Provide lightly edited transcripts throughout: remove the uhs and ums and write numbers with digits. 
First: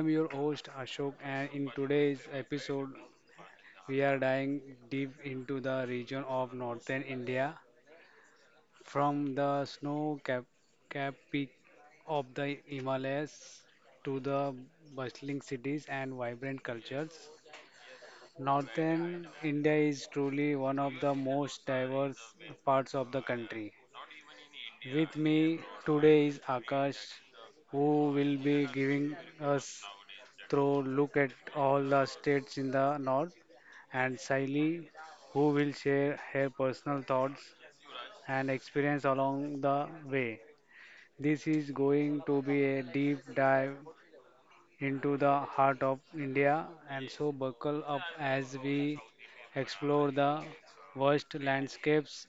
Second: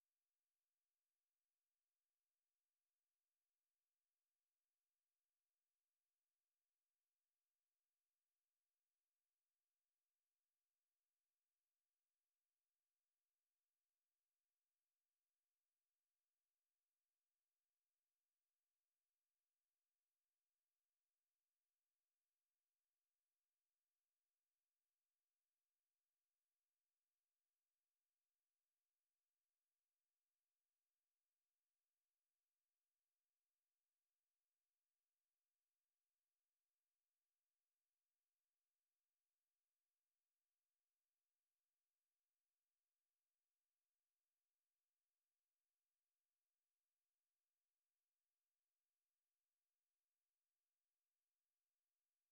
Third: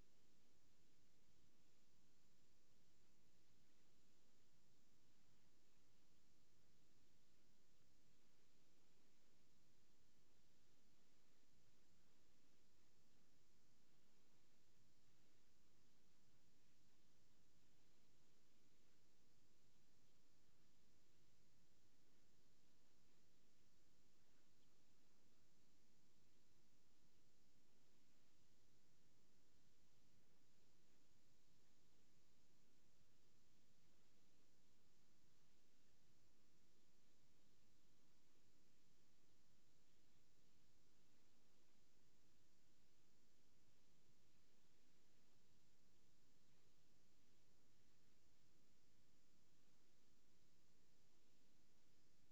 am your host Ashok, and in today's episode we are diving deep into the region of northern India, from the snow cap peak of the Himalayas to the bustling cities and vibrant cultures. Northern India is truly one of the most diverse parts of the country. With me today is Akash, who will be giving us through look at all the states in the north, and Saili, who will share her personal thoughts and experience along the way. This is going to be a deep dive into the heart of India, and so buckle up as we explore the vast landscapes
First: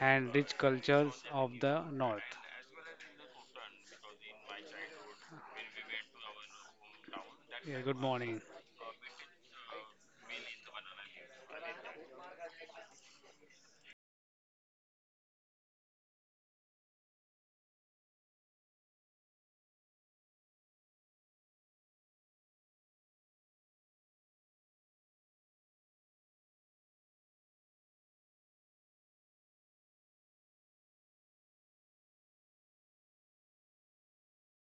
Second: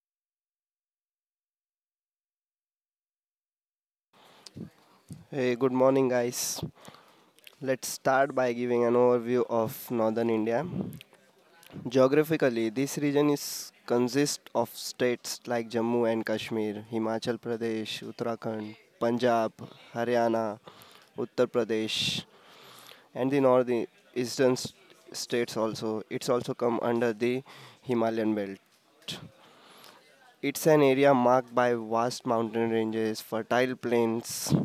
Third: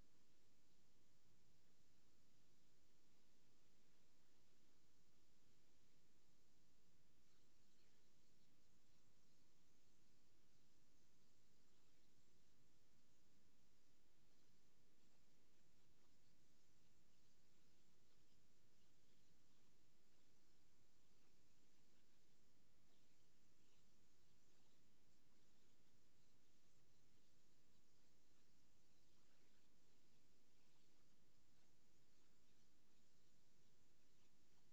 and rich cultures of the north. Hey, good morning, guys. Yeah, Let's good start morning. by giving an overview of northern India. Geographically, this region is consists of states like Jammu and Kashmir, Himachal Pradesh, Uttarakhand, Punjab, Haryana, Uttar Pradesh, and the northeastern states also. It's also come under the Himalayan belt. It's an area marked by vast mountain ranges, fertile plains,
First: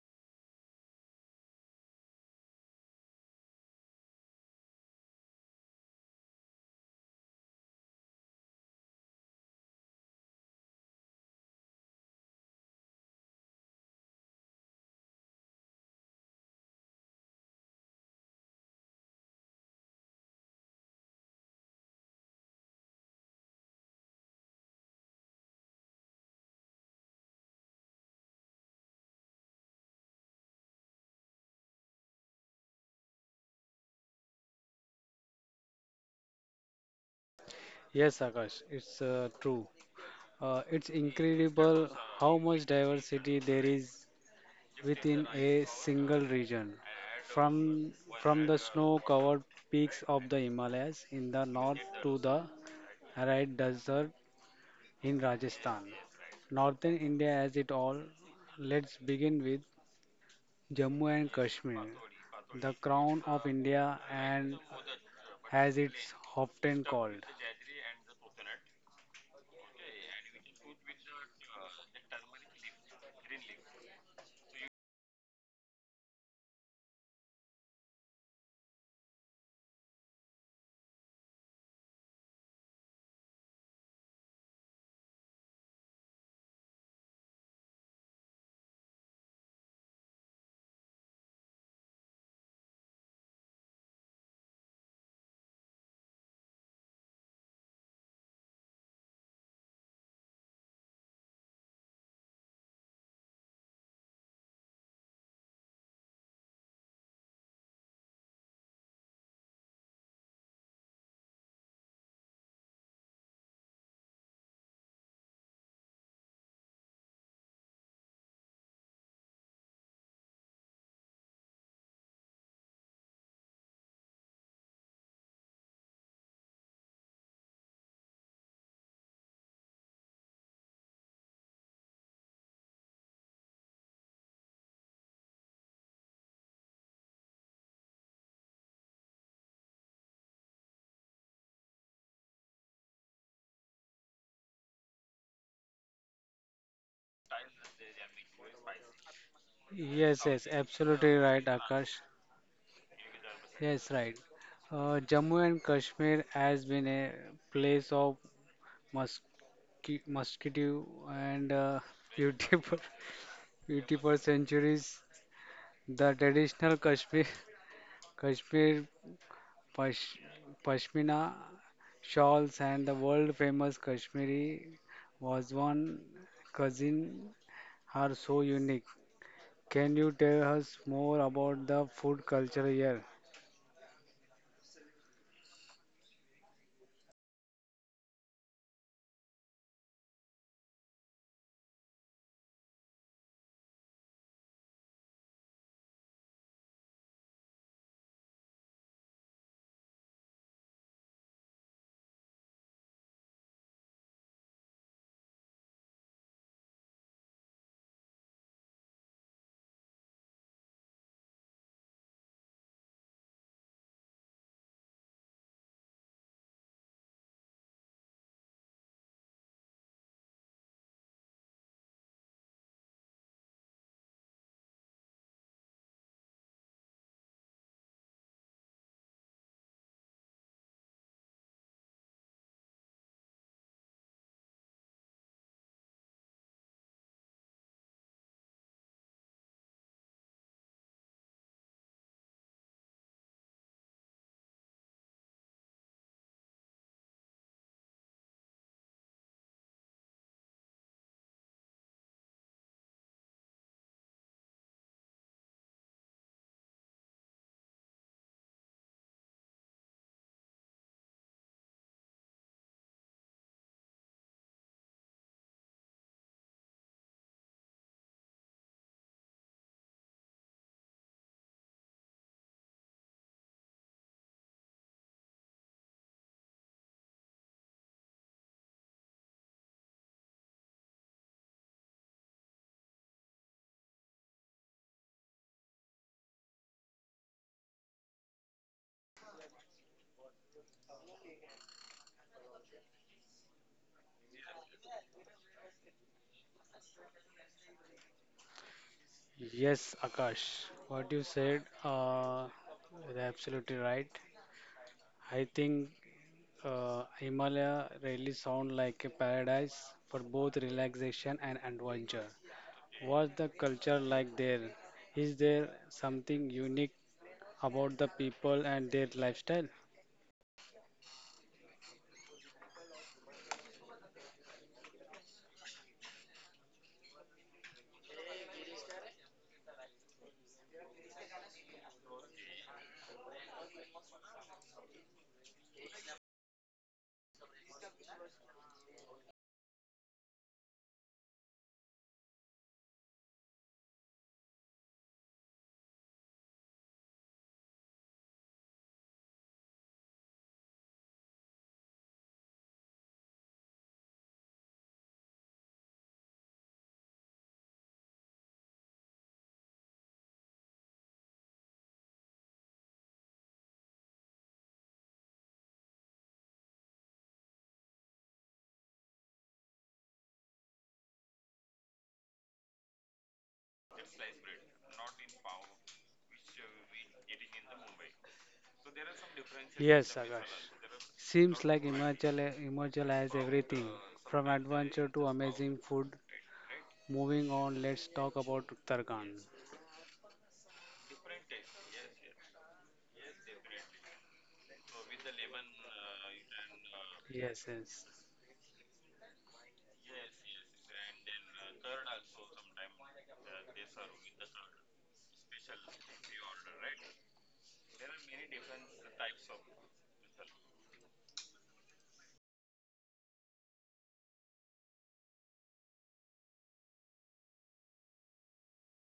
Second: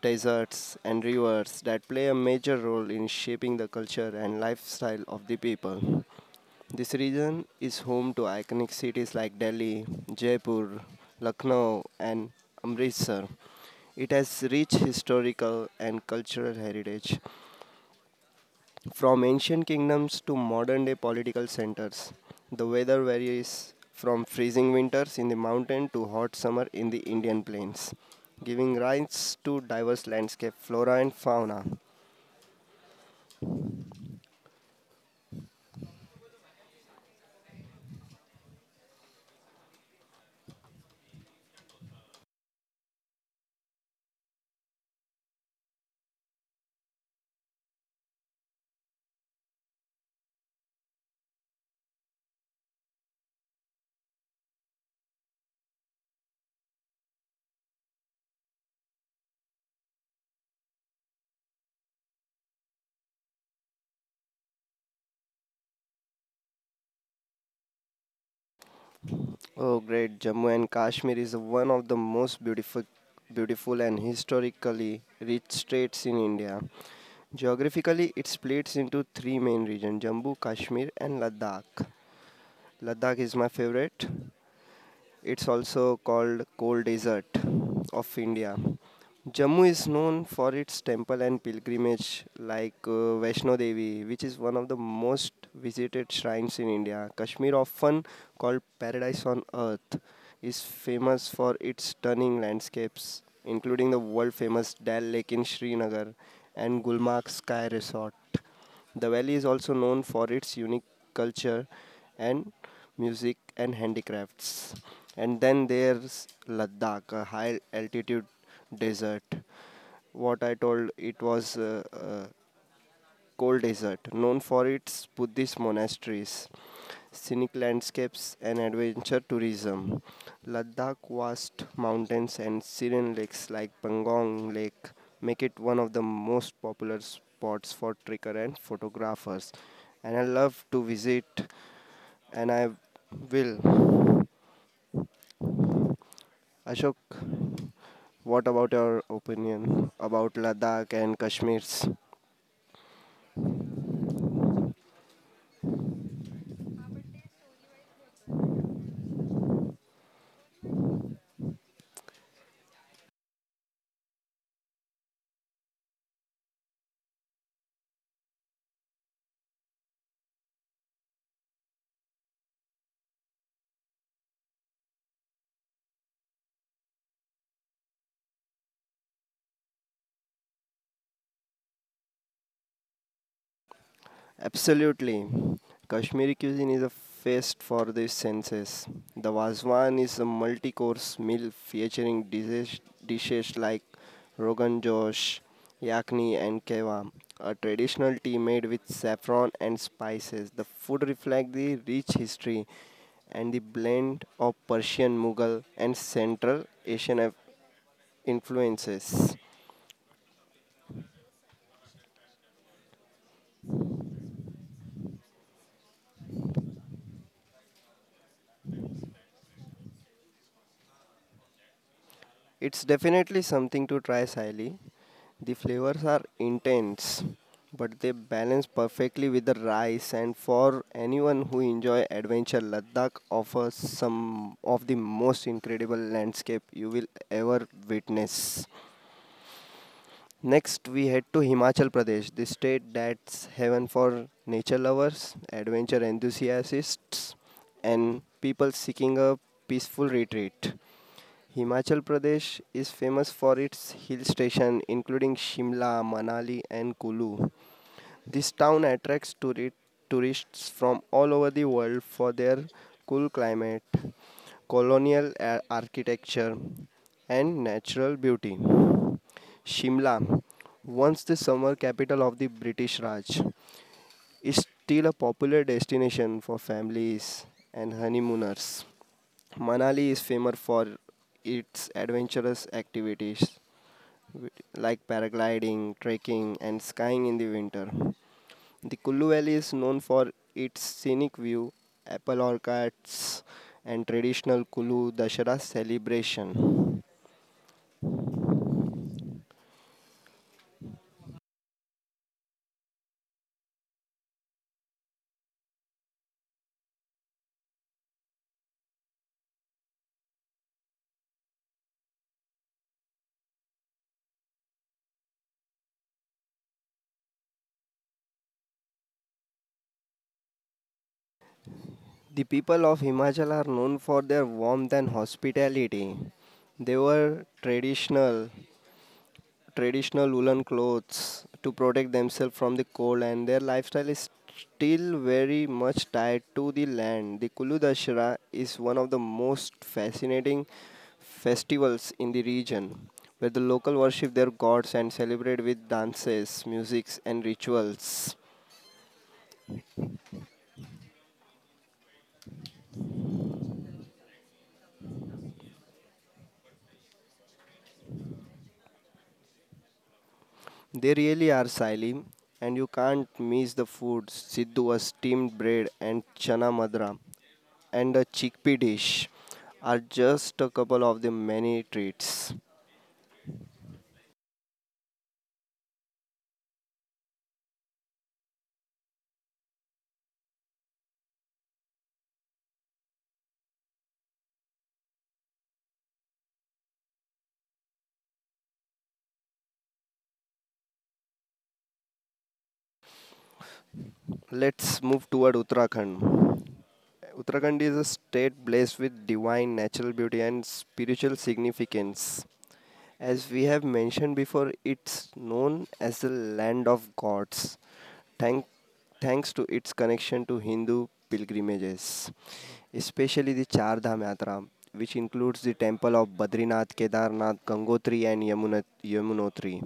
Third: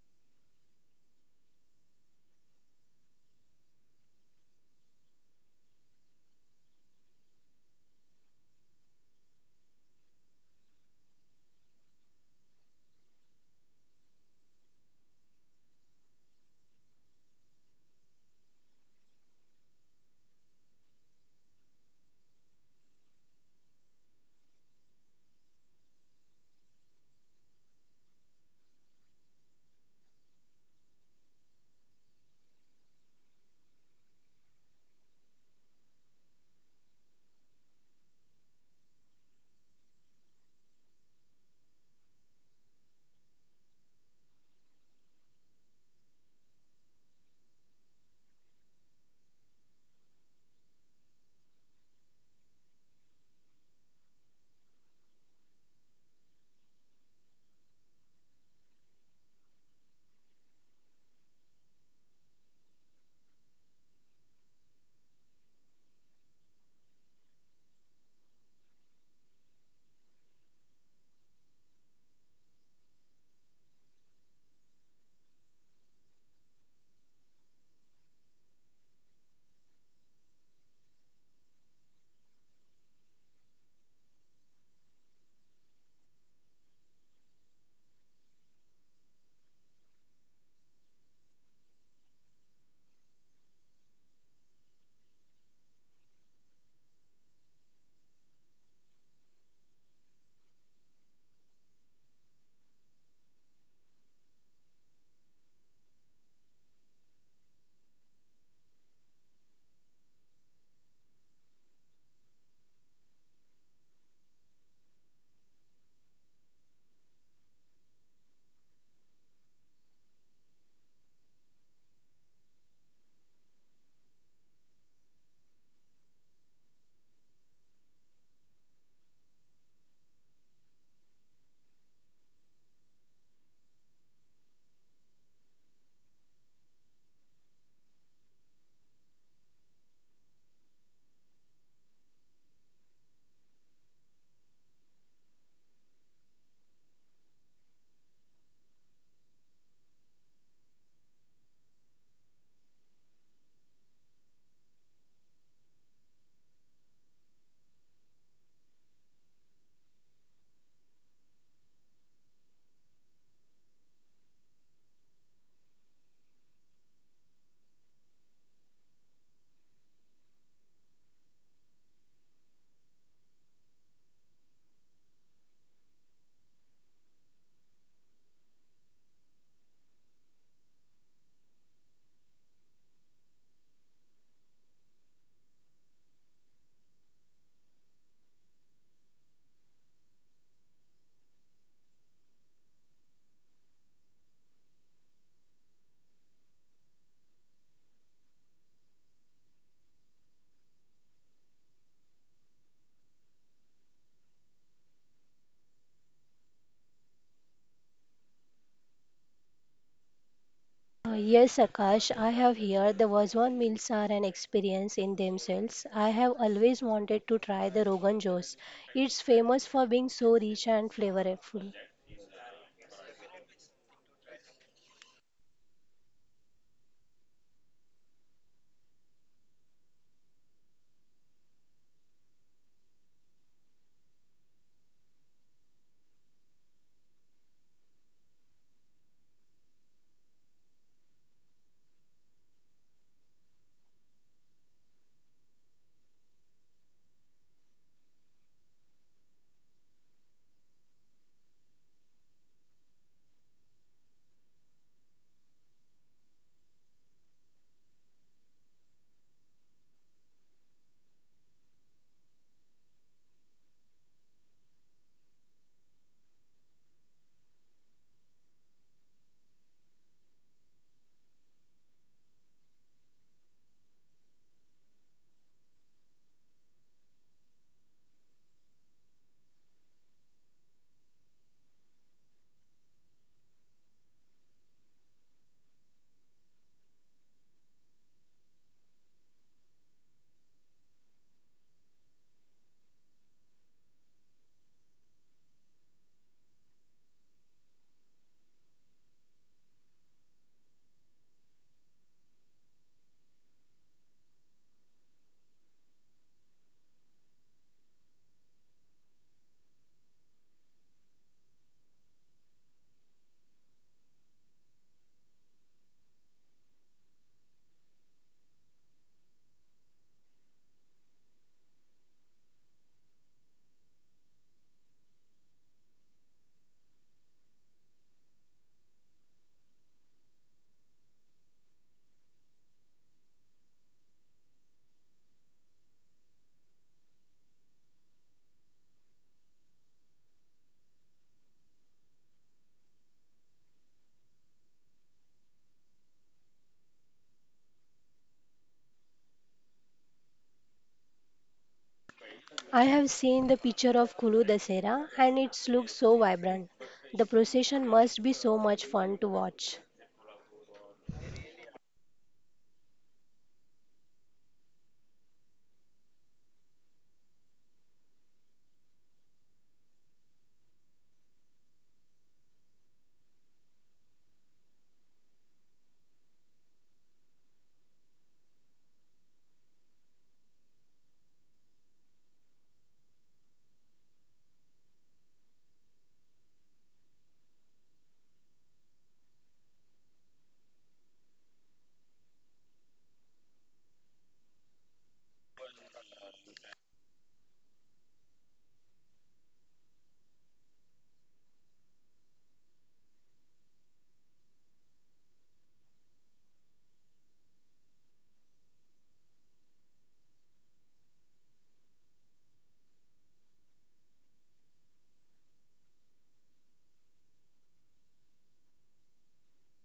deserts, and rivers that play a major role in shaping the culture and lifestyle of the people. This region is home to iconic cities like Delhi, Jaipur, Lucknow, and Amritsar. It has rich historical and cultural heritage from ancient kingdoms to modern day political centers, the weather varies from freezing winters in the mountain to hot summer in the Indian plains, giving rise to diverse landscape flora and fauna. Yes, Akash, it's true. It's incredible how much diversity there is within a single region. From from the snow-covered peaks of the Himalayas in the north to the arid desert in Rajasthan. Northern India has it all. Let's begin with Jammu and Kashmir, the crown of India, and as it's often called. Oh great, Jammu and Kashmir is one of the most beautiful and historically rich states in India. Geographically, it splits into three main regions Jammu, Kashmir, and Ladakh. Ladakh is my favorite. It's also called Cold Desert of India. Jammu is known for its temple and pilgrimage like Vaishno Devi, which is one of the most visited shrines in India. Kashmir, often called paradise on earth, is famous for its stunning landscapes, including the world famous Dal Lake in Srinagar and Gulmarg Sky Resort. The valley is also known for its unique culture and music and handicrafts. And then there's Ladakh, a high altitude desert. What I told, it was cold desert, known for its Buddhist monasteries, scenic landscapes, and adventure tourism. Ladakh vast mountains and serene lakes like Pangong Lake make it one of the most popular spots for trekker and photographers. And I love to visit, and I will. Ashok, what about your opinion about Yes, yes, Ladakh and absolutely right, Kashmir's? Akash. Yes, right. Jammu and Kashmir has been a place of musky, mosquito and beauty for centuries. The traditional Kashmir, Kashmir pash, pashmina shawls and the world famous Kashmiri was one cousin are so unique. Can you tell us more about the food culture here? Absolutely. Kashmiri cuisine is a feast for the senses. The Wazwan is a multi course meal featuring dishes like Rogan Josh, Yakni, and Keva, a traditional tea made with saffron and spices. The food reflects the rich history and the blend of Persian, Mughal, and Central Asian influences. Yes, Akash, I have here. The Vazwan meals are an experience in themselves. I have always wanted to try the Rogan Josh. It's famous for being so rich and flavorful. It's definitely something to try, Sally. The flavors are intense, but they balance perfectly with the rice. And for anyone who enjoy adventure, Ladakh offers some of the most incredible landscape you will ever witness. Next, we head to Himachal Pradesh, the state that's heaven for nature lovers, adventure enthusiasts, and people seeking a peaceful retreat. Himachal Pradesh is famous for its hill station including Shimla, Manali and Kulu. This town attracts tourists from all over the world for their cool climate, colonial architecture and natural beauty. Shimla, once the summer capital of the British Raj, is still a popular destination for families and honeymooners. Manali is famous for its adventurous activities like paragliding, trekking, and skiing in the winter. The Kullu Valley is known for its scenic view, apple orchards, and traditional Kullu Dashera celebration. Yes, Akash, what you said is absolutely right. I think Himalaya really sound like a paradise for both relaxation and adventure. What's the culture like there? Is there something unique about the people and their lifestyle? The people of Himachal are known for their warmth and hospitality. They were traditional woolen clothes to protect themselves from the cold, and their lifestyle is still very much tied to the land. The Kulu Dashera is one of the most fascinating festivals in the region, where the local worship their gods and celebrate with dances, musics, and rituals. I have seen the picture of Kulu Dasera and it looks so vibrant. The procession must be so much fun to watch. They really are silent, and you can't miss the food. Siddu was steamed bread and chana madra and a chickpea dish are just a couple of the many treats. Yes, Akash. Seems like Himachal has everything from adventure to amazing food. Moving on, let's talk about Uttarakhand. Let's move toward Uttarakhand. Uttarakhand is a Yes, state yes. blessed with divine natural beauty and spiritual significance. As we have mentioned before, it's known as the land of gods, thank, thanks to its connection to Hindu pilgrimages, especially the Char Dham Yatra, which includes the temple of Badrinath, Kedarnath, Gangotri, and Yamunotri.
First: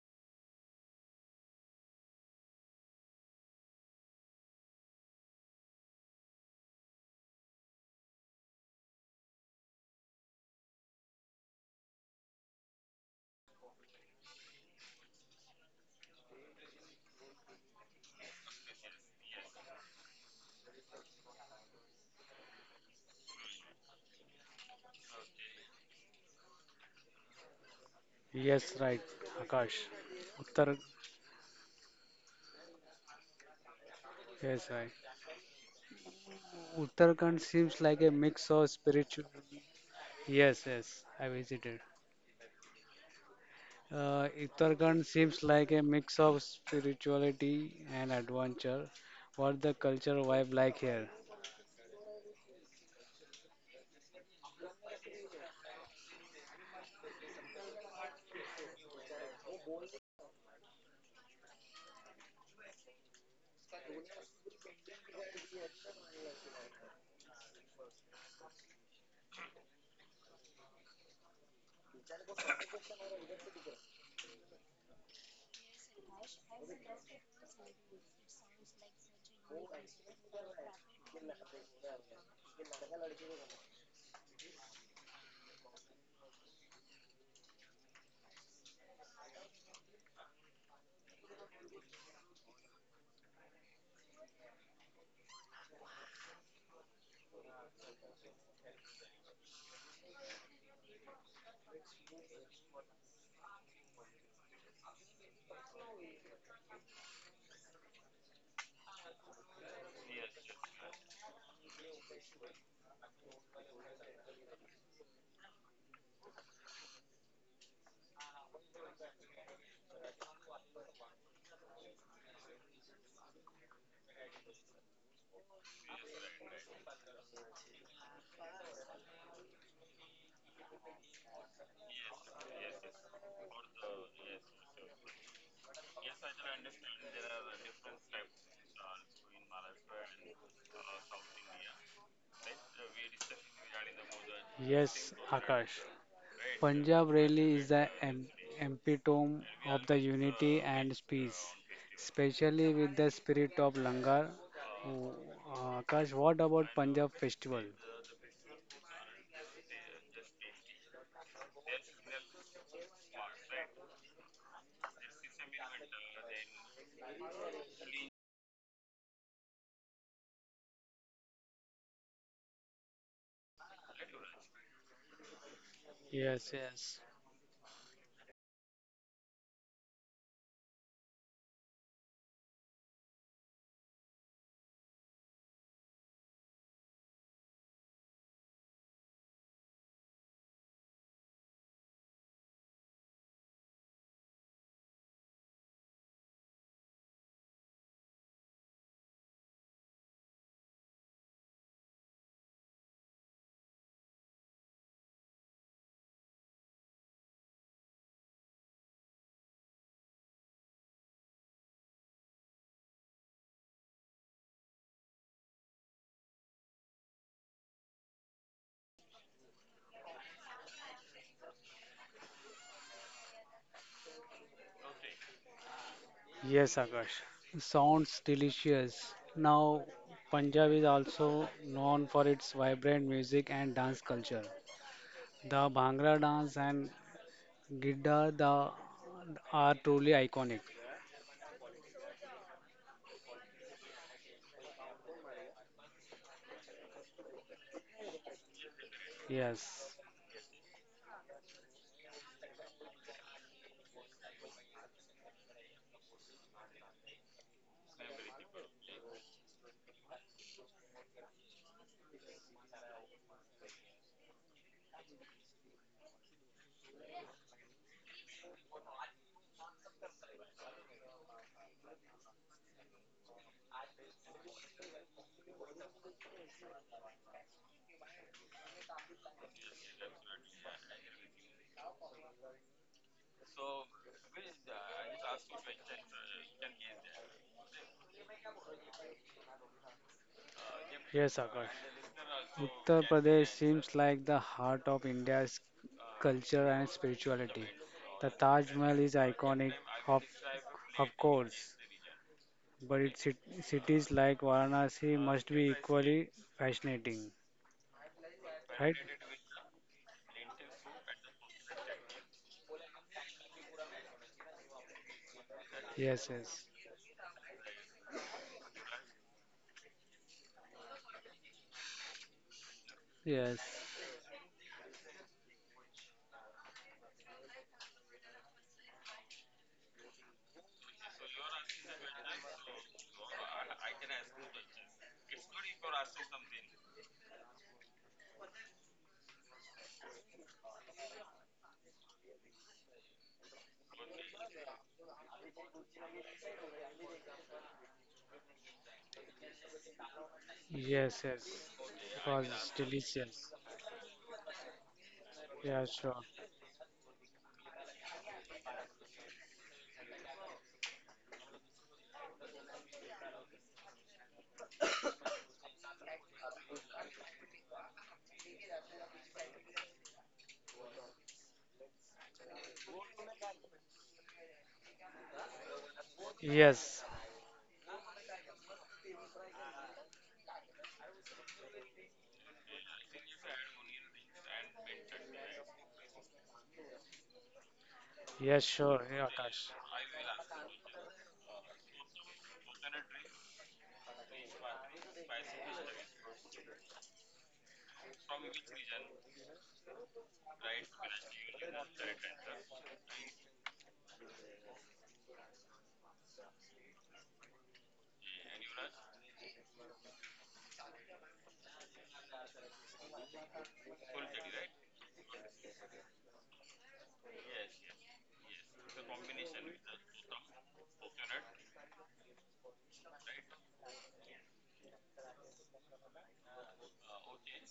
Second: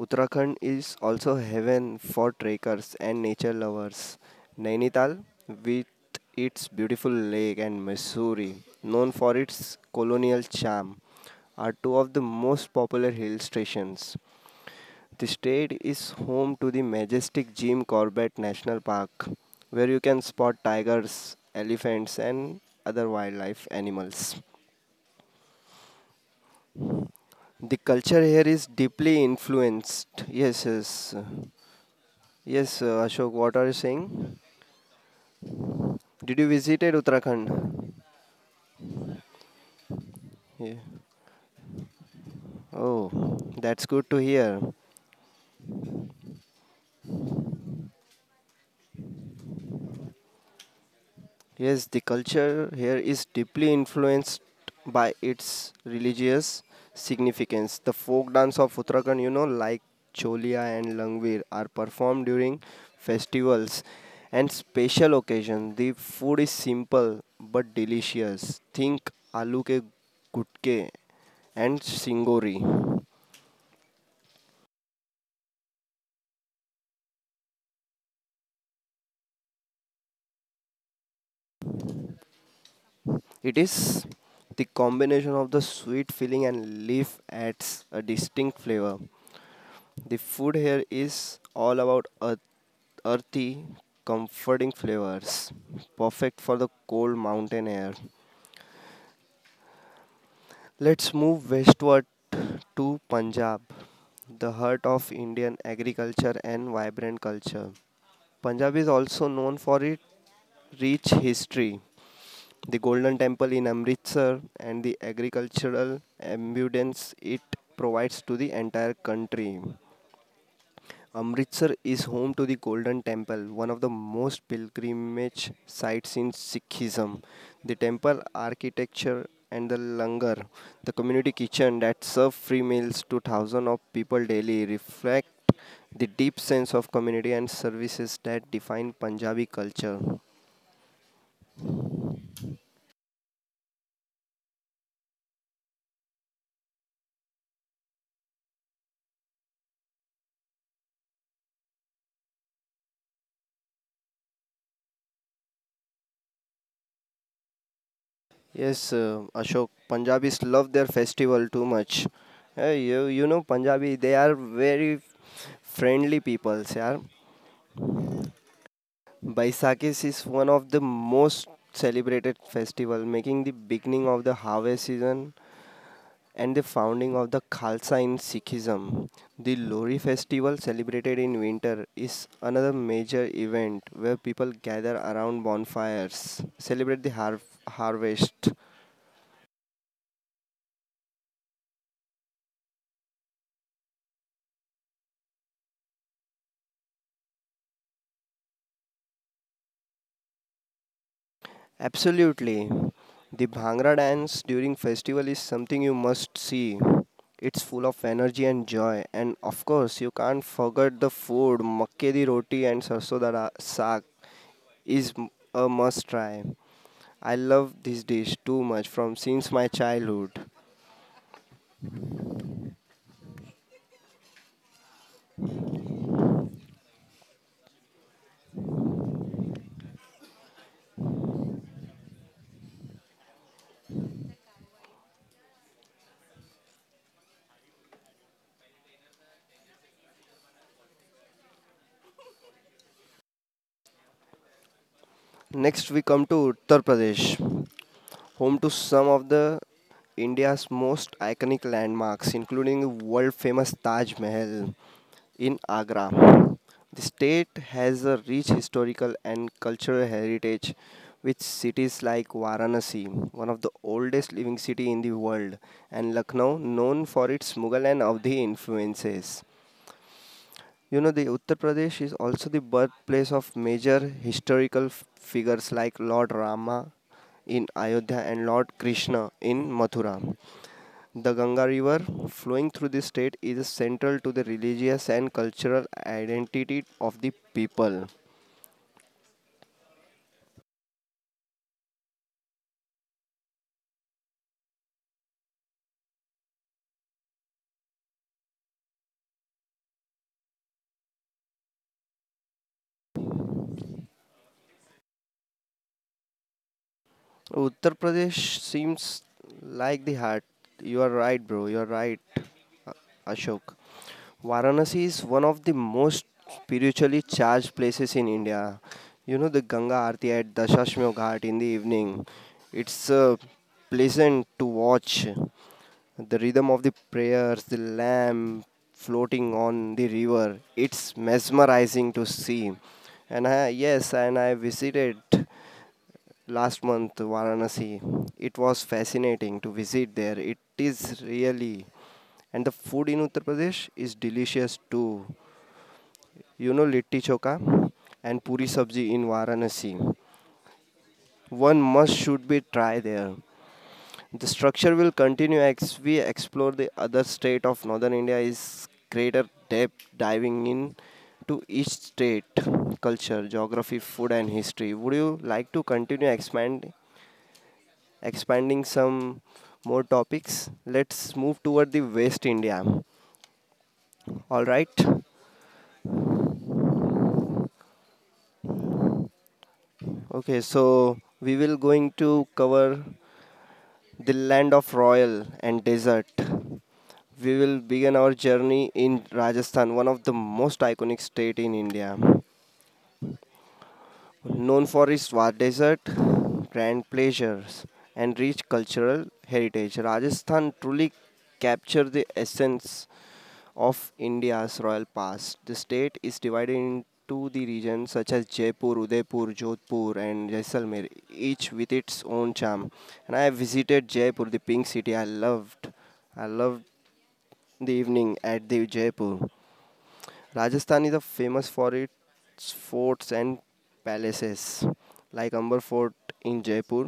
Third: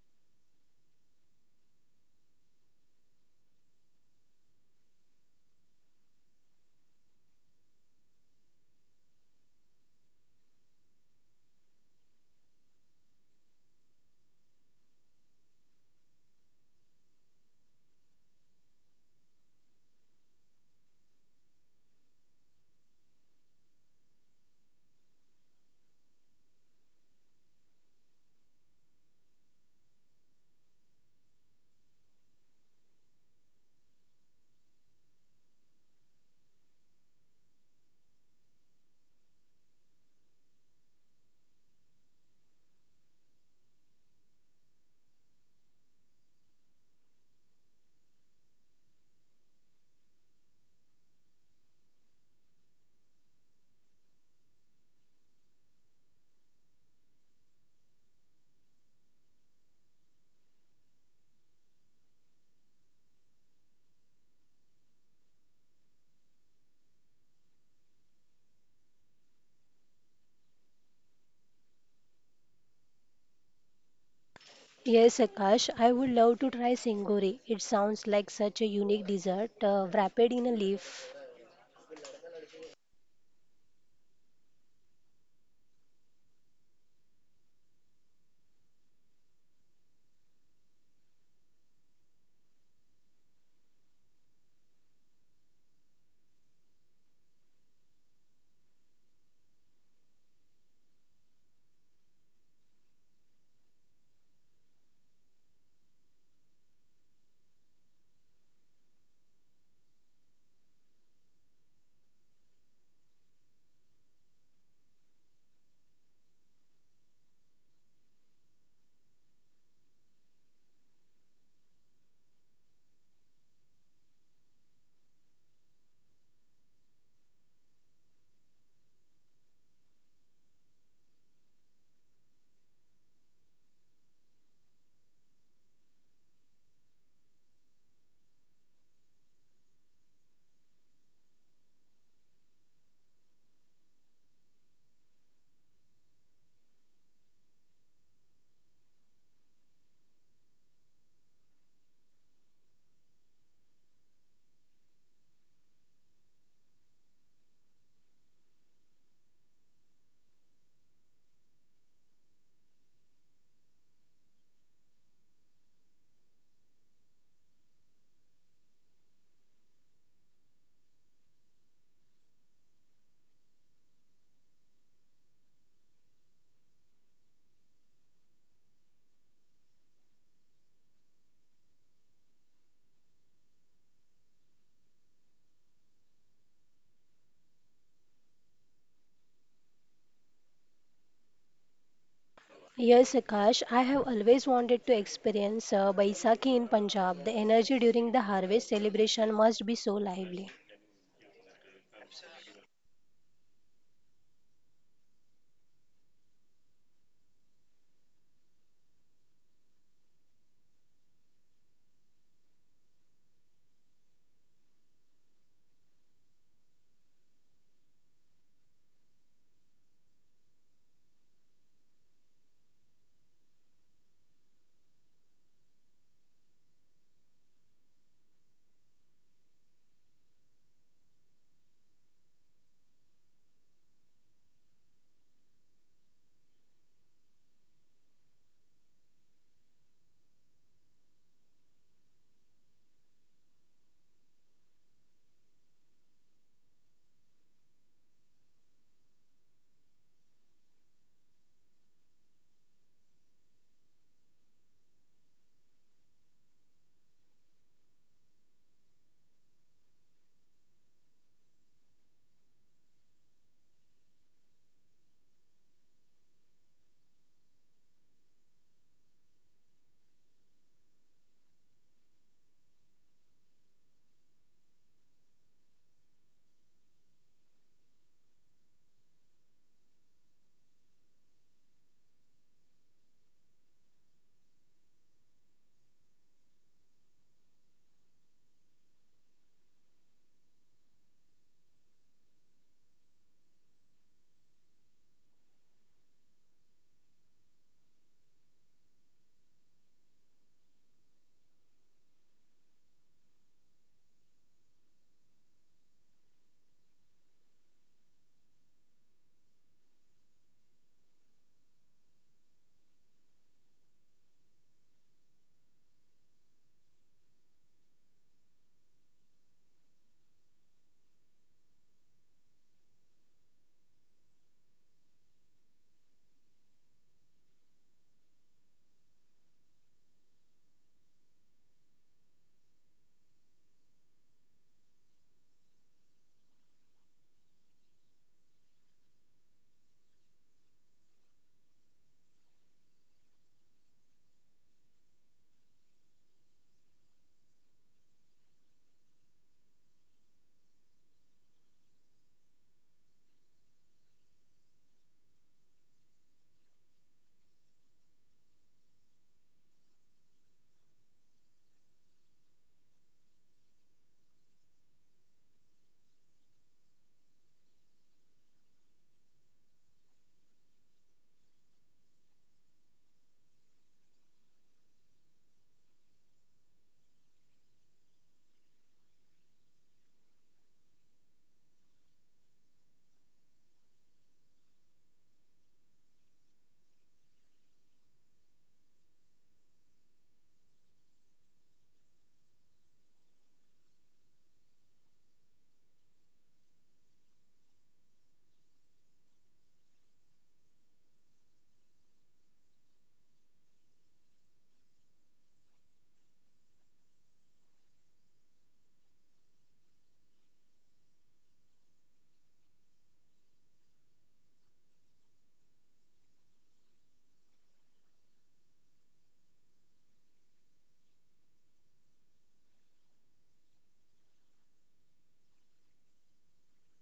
Uttarakhand is also heaven for trekkers and nature lovers. Nainital, with its beautiful lake, and Missouri, known for its colonial charm, are two of the most popular hill stations. The state is home to the majestic Jim Corbett National Park, where you can spot tigers, elephants, and other wildlife animals. The culture here Yes, is right, deeply Akash. influenced. Yes, Uttar, yes. Yes, Ashok, what are you saying? yes, right. Did you visited Uttarakhand Uttarakhand? seems like a mix of spiritual. Yes, Yeah. yes, I visited. Oh, that's good to hear. Uttarakhand seems like a mix of spirituality and adventure. What the culture vibe like here? Yes, the culture here is deeply influenced by its religious significance. The folk dance of Uttarakhand, you know, like Cholia and Langvir, are performed during festivals and special occasions. The food is simple but delicious. Think aloo ke gutke and singori. Yes, Akash, I would love to try Singori. It sounds like such a unique dessert, wrapped in a leaf. It is the combination of the sweet filling and leaf adds a distinct flavor. The food here is all about earthy, comforting flavors, perfect for the cold mountain air. Let's move westward to Punjab, the heart of Indian agriculture and vibrant culture. Punjab is also known for its rich history. The Golden Temple in Amritsar and the agricultural abundance it provides to the entire country. Amritsar is home to the Golden Temple, one of the most pilgrimage sites in Sikhism. The temple architecture and the langar, the community kitchen that serve free meals to thousands of people daily, reflect the deep sense of community and services that define Punjabi culture. Yes, Akash. Punjab really is the epitome of the unity and peace, especially with the spirit of Langar. Oh, Akash, what about Punjab festival? Yes, Ashok, Punjabis love their festival too much. You know, Punjabi, they are very friendly people, yeah. Baisakis is one of the most celebrated festival, making the beginning of the harvest season Yes, and the yes. founding of the Khalsa in Sikhism. The Lori festival, celebrated in winter, is another major event where people gather around bonfires, celebrate the harvest, Yes, Akash, I have always wanted to experience Baisakhi in Punjab. The energy during the harvest celebration must be so lively. Absolutely. The Bhangra dance during festival is something you must see. It's full of energy and joy. And of course, you can't forget the food. Makke di roti and sarso saag is a must try. I love this dish too much from since my childhood. Yes, Akash. Sounds delicious. Now, Punjab is also known for its vibrant music and dance culture. The Bhangra dance and Gidda, are truly iconic. Next we come to Uttar Pradesh. Home to some of Yes, the India's most iconic landmarks, including the world-famous Taj Mahal in Agra. The state has a rich historical and cultural heritage with cities like Varanasi, one of the oldest living city in the world, and Lucknow, known for its Mughal and Avdi influences. You know, the Uttar Pradesh is also the birthplace of major historical figures like Lord Rama in Ayodhya and Lord Krishna in Mathura. The Ganga River flowing through the state is central to the religious and cultural identity of the people. yes, Akash. Uttar Pradesh seems like the heart of India's culture and spirituality. The Taj Mahal is iconic, of, of course. But its cities like Varanasi must be equally fascinating, Uttar right? Pradesh seems like the heart. You are right, bro. You are right, Ashok. Varanasi is one Yes, of the yes, most spiritually charged places in India. You know the Ganga Aarti at Dashashmeo Ghat in the evening. yes, It's pleasant to watch. The rhythm of the prayers, the lamp floating on the river. It's mesmerizing to see. And I visited last month Varanasi. It was fascinating to visit there. It is really, and the food in Uttar Pradesh is delicious too. You know litti choka and puri sabji in Varanasi. yes, yes. It One was must should be delicious. try there. The structure will Yeah, sure. continue as we explore the other state of northern India is greater depth diving in to each state culture geography food and history would you like to continue expanding some more topics. Let's move toward the West India. All right. Yes, Okay, so we will going to cover the land of royal and desert. We will yes, begin our sure. Yeah, journey Akash. in Rajasthan, one of the most iconic state in India, known for its vast desert, grand pleasures, and rich cultural heritage. Rajasthan truly captures the essence of India's royal past. The state is divided into the regions such as Jaipur, Udaipur, Jodhpur, and Jaisalmer, each with its own charm. And I have visited Jaipur, the pink city. I loved the evening at the Jaipur. Rajasthan is a famous for its forts and palaces, like Amber Fort in Jaipur,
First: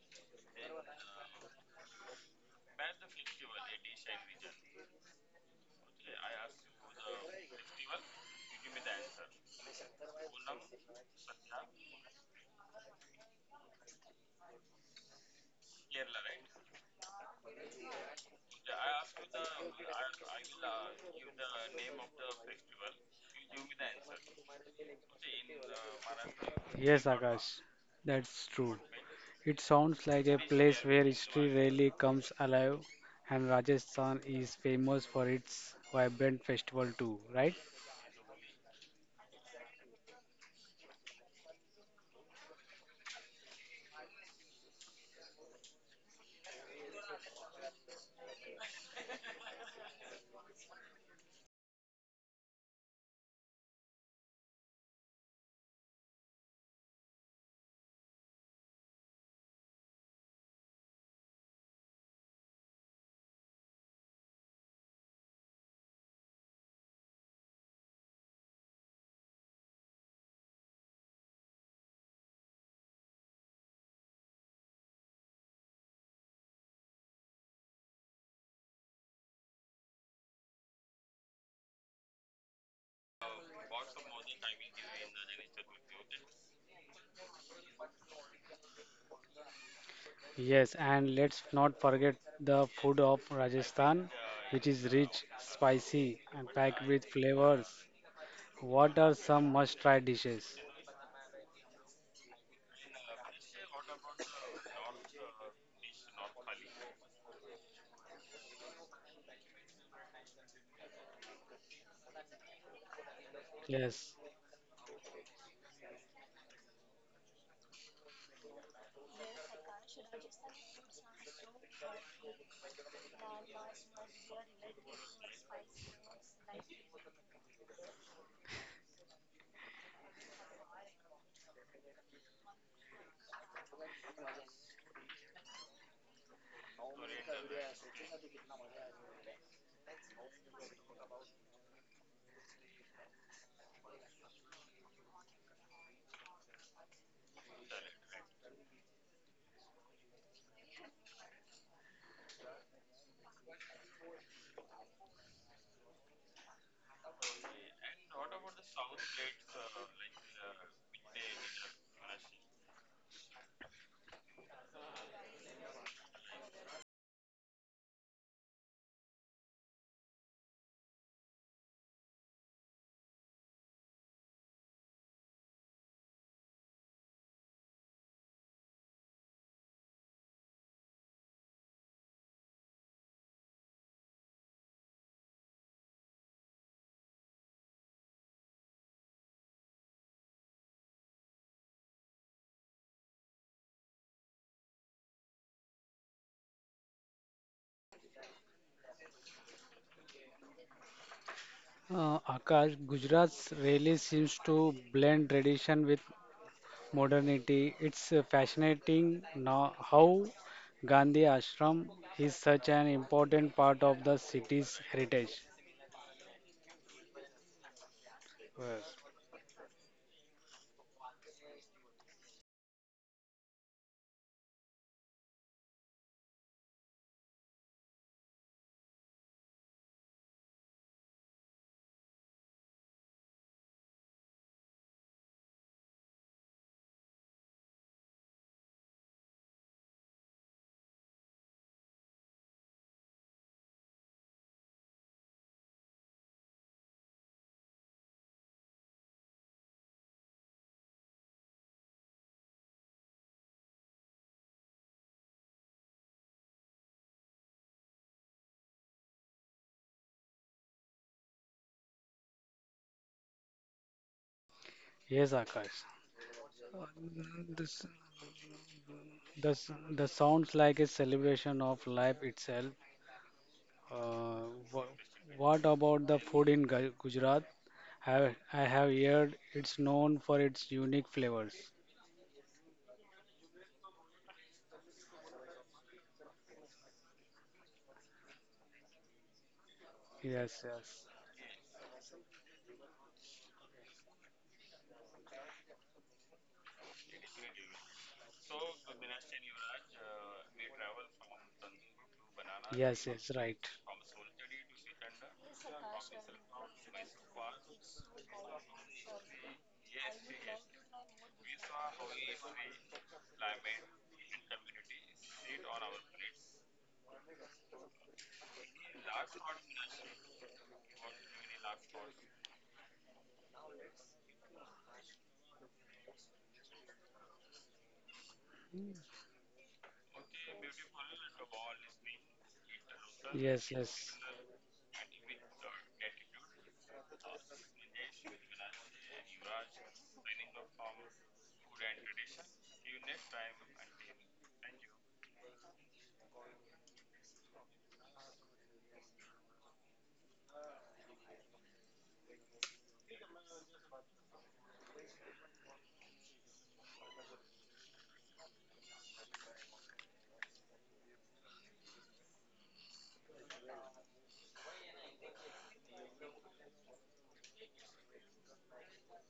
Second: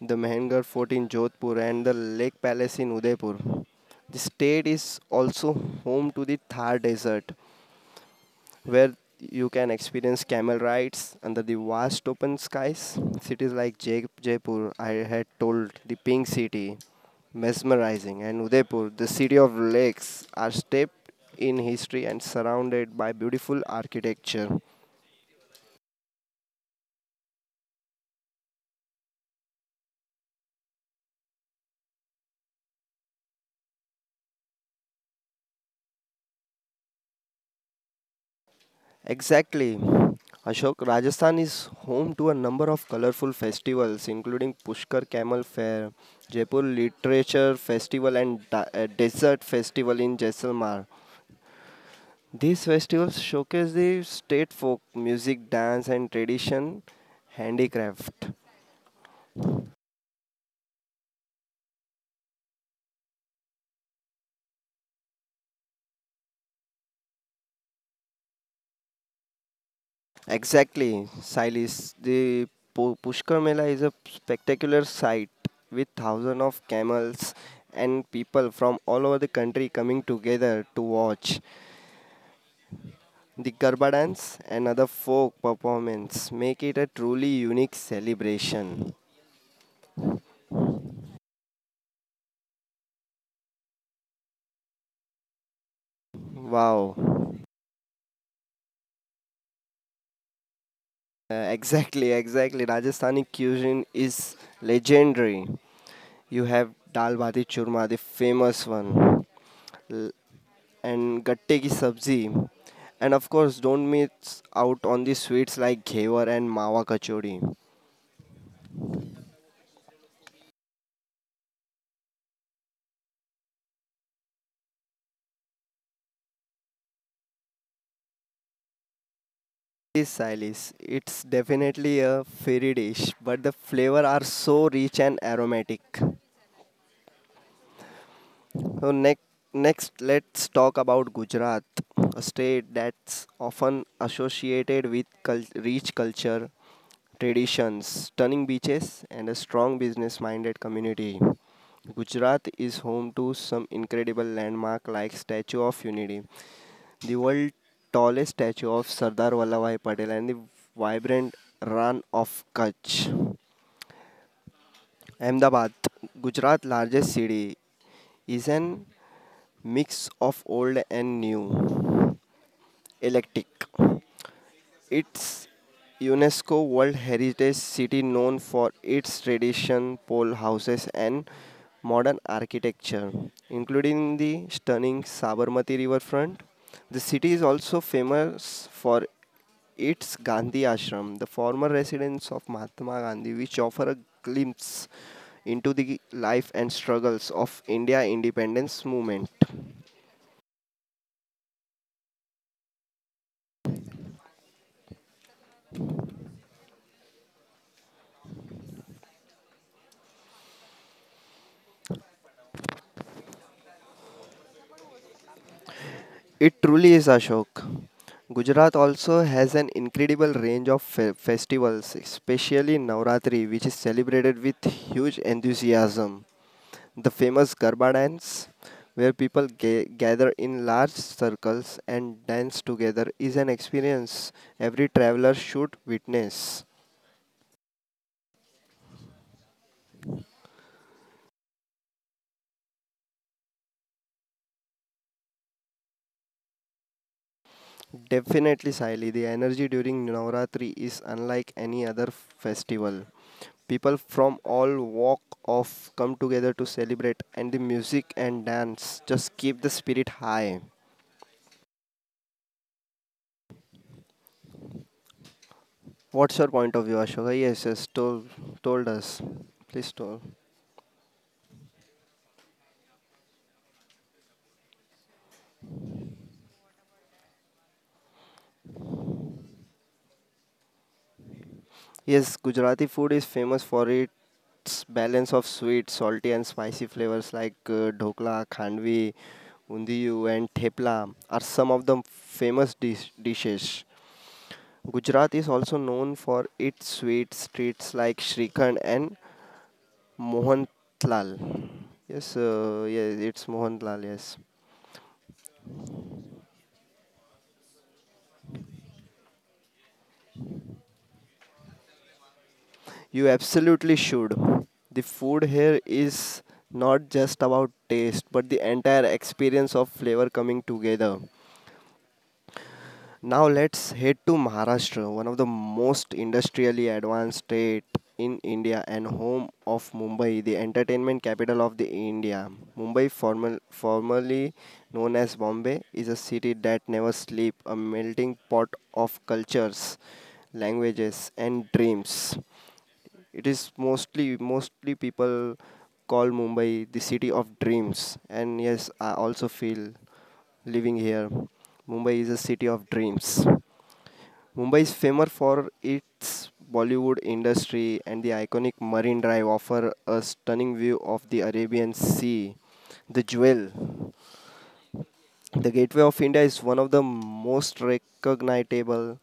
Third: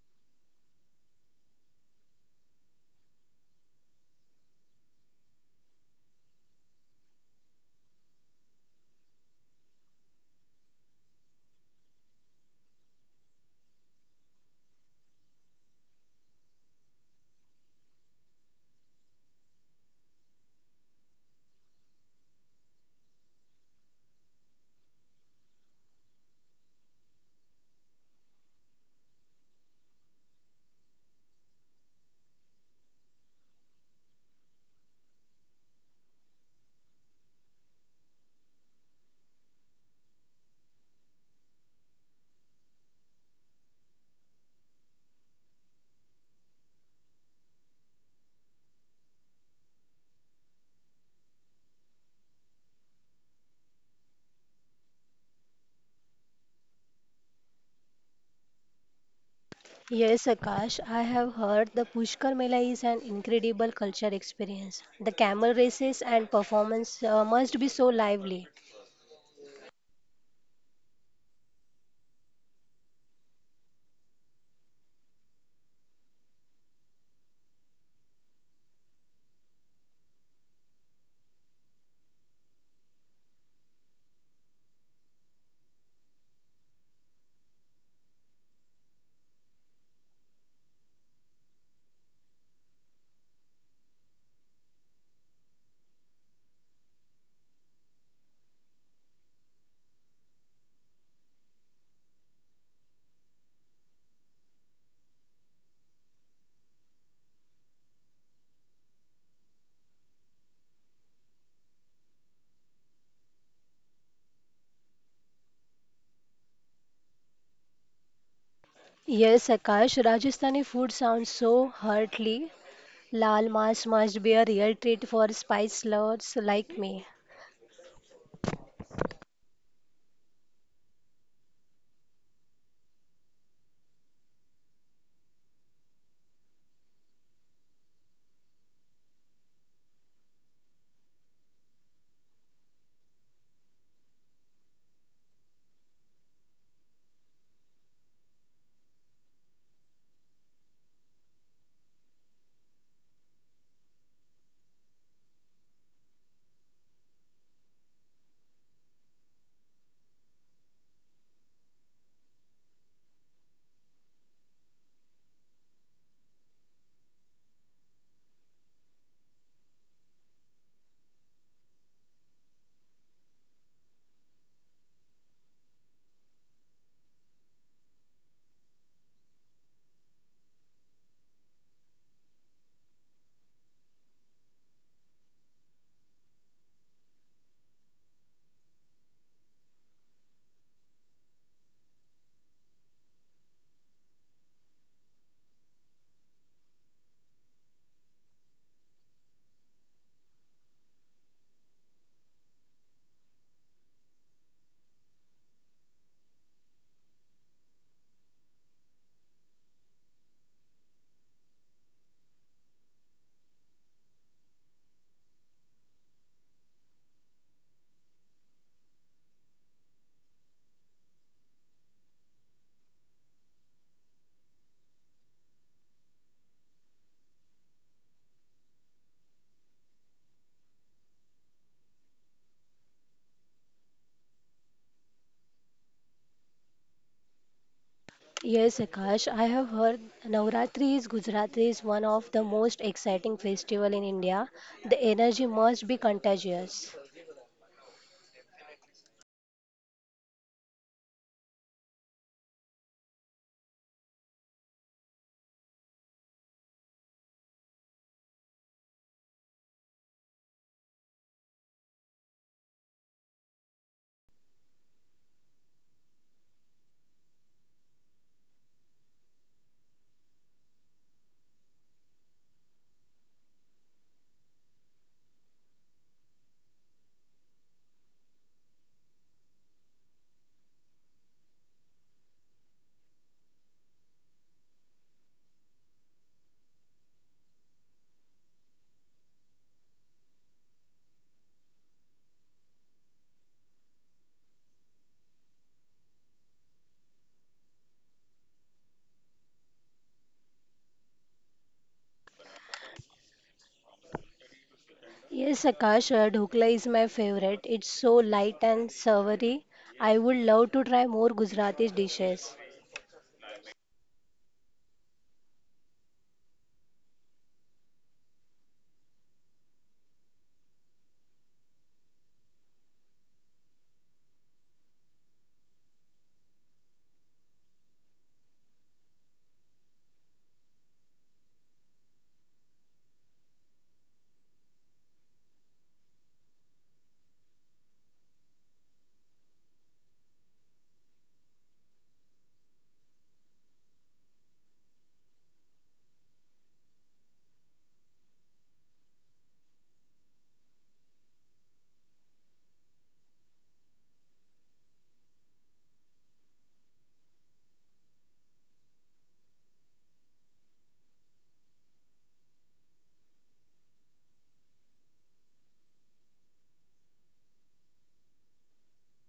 the Mehengar Fort in Jodhpur, and the Lake Palace in Udaipur. The state is also home to the Thar Desert, where you can experience camel rides under the vast open skies. Cities like Jaipur, I had told, the pink city, mesmerizing, and Udaipur, the city of lakes, are steeped in history and surrounded by beautiful architecture. Yes, Akash. That's true. It sounds like a place where history really comes alive, and Rajasthan is famous for its vibrant festival too, right? Exactly. Ashok, Rajasthan is home to a number of colorful festivals, including Pushkar Camel Fair, Jaipur Literature Festival, and Desert Festival in Jaisalmer. These festivals showcase the state folk music, dance, and tradition handicraft. Yes, Akash, I have heard the Pushkar Mela is an incredible culture experience. The camel races and performance, must be so lively. Exactly, Silis. The Pushkar Mela is a spectacular sight with thousands of camels and people from all over the country coming together to watch. The Garba dance and other folk performance make it a truly unique celebration. Yes, and let's not forget the food of Rajasthan, which is rich, spicy, and packed Wow. with flavors. What are some must try dishes? Exactly. Rajasthani cuisine is legendary. You have dal bati churma, the famous one, l- and gatte ki sabzi. And of course, don't Yes. miss out on the sweets like ghevar and mawa kachori. Yes, Akash, Rajasthani food sounds so heartly. Lal mas must be a real treat for spice lovers like me. This silis, it's definitely a fairy dish, but the flavor are so rich and aromatic. So next, let's talk about Gujarat, a state that's often associated with rich culture, traditions, stunning beaches, and a strong business-minded community. Gujarat is home to some incredible landmark like Statue of Unity, the world's tallest statue of Sardar Vallabhbhai Patel, and the vibrant Ran of Kutch. Ahmedabad, Gujarat's largest city, is an mix of old and new. Electric. It's UNESCO World Heritage City known for its tradition, pole houses and modern architecture, including the stunning Sabarmati riverfront. The city is also famous for its Gandhi Ashram, the former residence of Mahatma Gandhi, which offer a glimpse into the life and struggles of India independence movement. Akash, Gujarat's really seems to blend tradition with modernity. It's fascinating now how Gandhi Ashram is such an important part of the city's heritage. It truly is Ashok. Gujarat Yes. also has an incredible range of festivals, especially Navratri, which is celebrated with huge enthusiasm. The famous Garba dance, where people gather in large circles and dance together, is an experience every traveler should witness. Yes, Akash, I have heard Navratri is Gujarati is one of the most exciting festival in India. The energy must be contagious. Definitely, Saili, the energy during Navratri is unlike any other festival. People from all walk of come together to celebrate, and the music and dance just keep the spirit high. Yes, Akash. What's your point of view, Ashoka? Mm, Yes, This, yes, told, told us. The, s- Please the told. sounds like a celebration of life itself. Uh, wha- what about the food in Gujarat? I have heard it's known for its unique flavors. Yes, Gujarati food is famous for its balance of sweet, salty, and spicy flavors like dhokla, khandvi, undiyu, Yes, and yes. thepla are some of the famous dishes. Gujarat is also known for its sweet streets like Shrikhand and Mohanlal. Yes, Yes, yes, yes, it's right. Mohanlal. Yes, Yes, Akash, Dhokla is my favorite. It's so light and savory. I would love to try more Gujarati dishes. you absolutely should. The food here is not just about taste, but the entire experience of flavor coming together. Now let's head to Maharashtra, one of the most industrially advanced state in India and home of Mumbai, the entertainment capital of the India. Mumbai, Yes, yes. formerly known as Bombay, is a city that never sleeps, a melting pot of cultures, languages, and dreams. It is mostly people call Mumbai the city of dreams, and yes, I also feel living here. Mumbai is a city of dreams. Mumbai is famous for its Bollywood industry and the iconic Marine Drive offer a stunning view of the Arabian Sea. The jewel, the Gateway of India is one of the most recognizable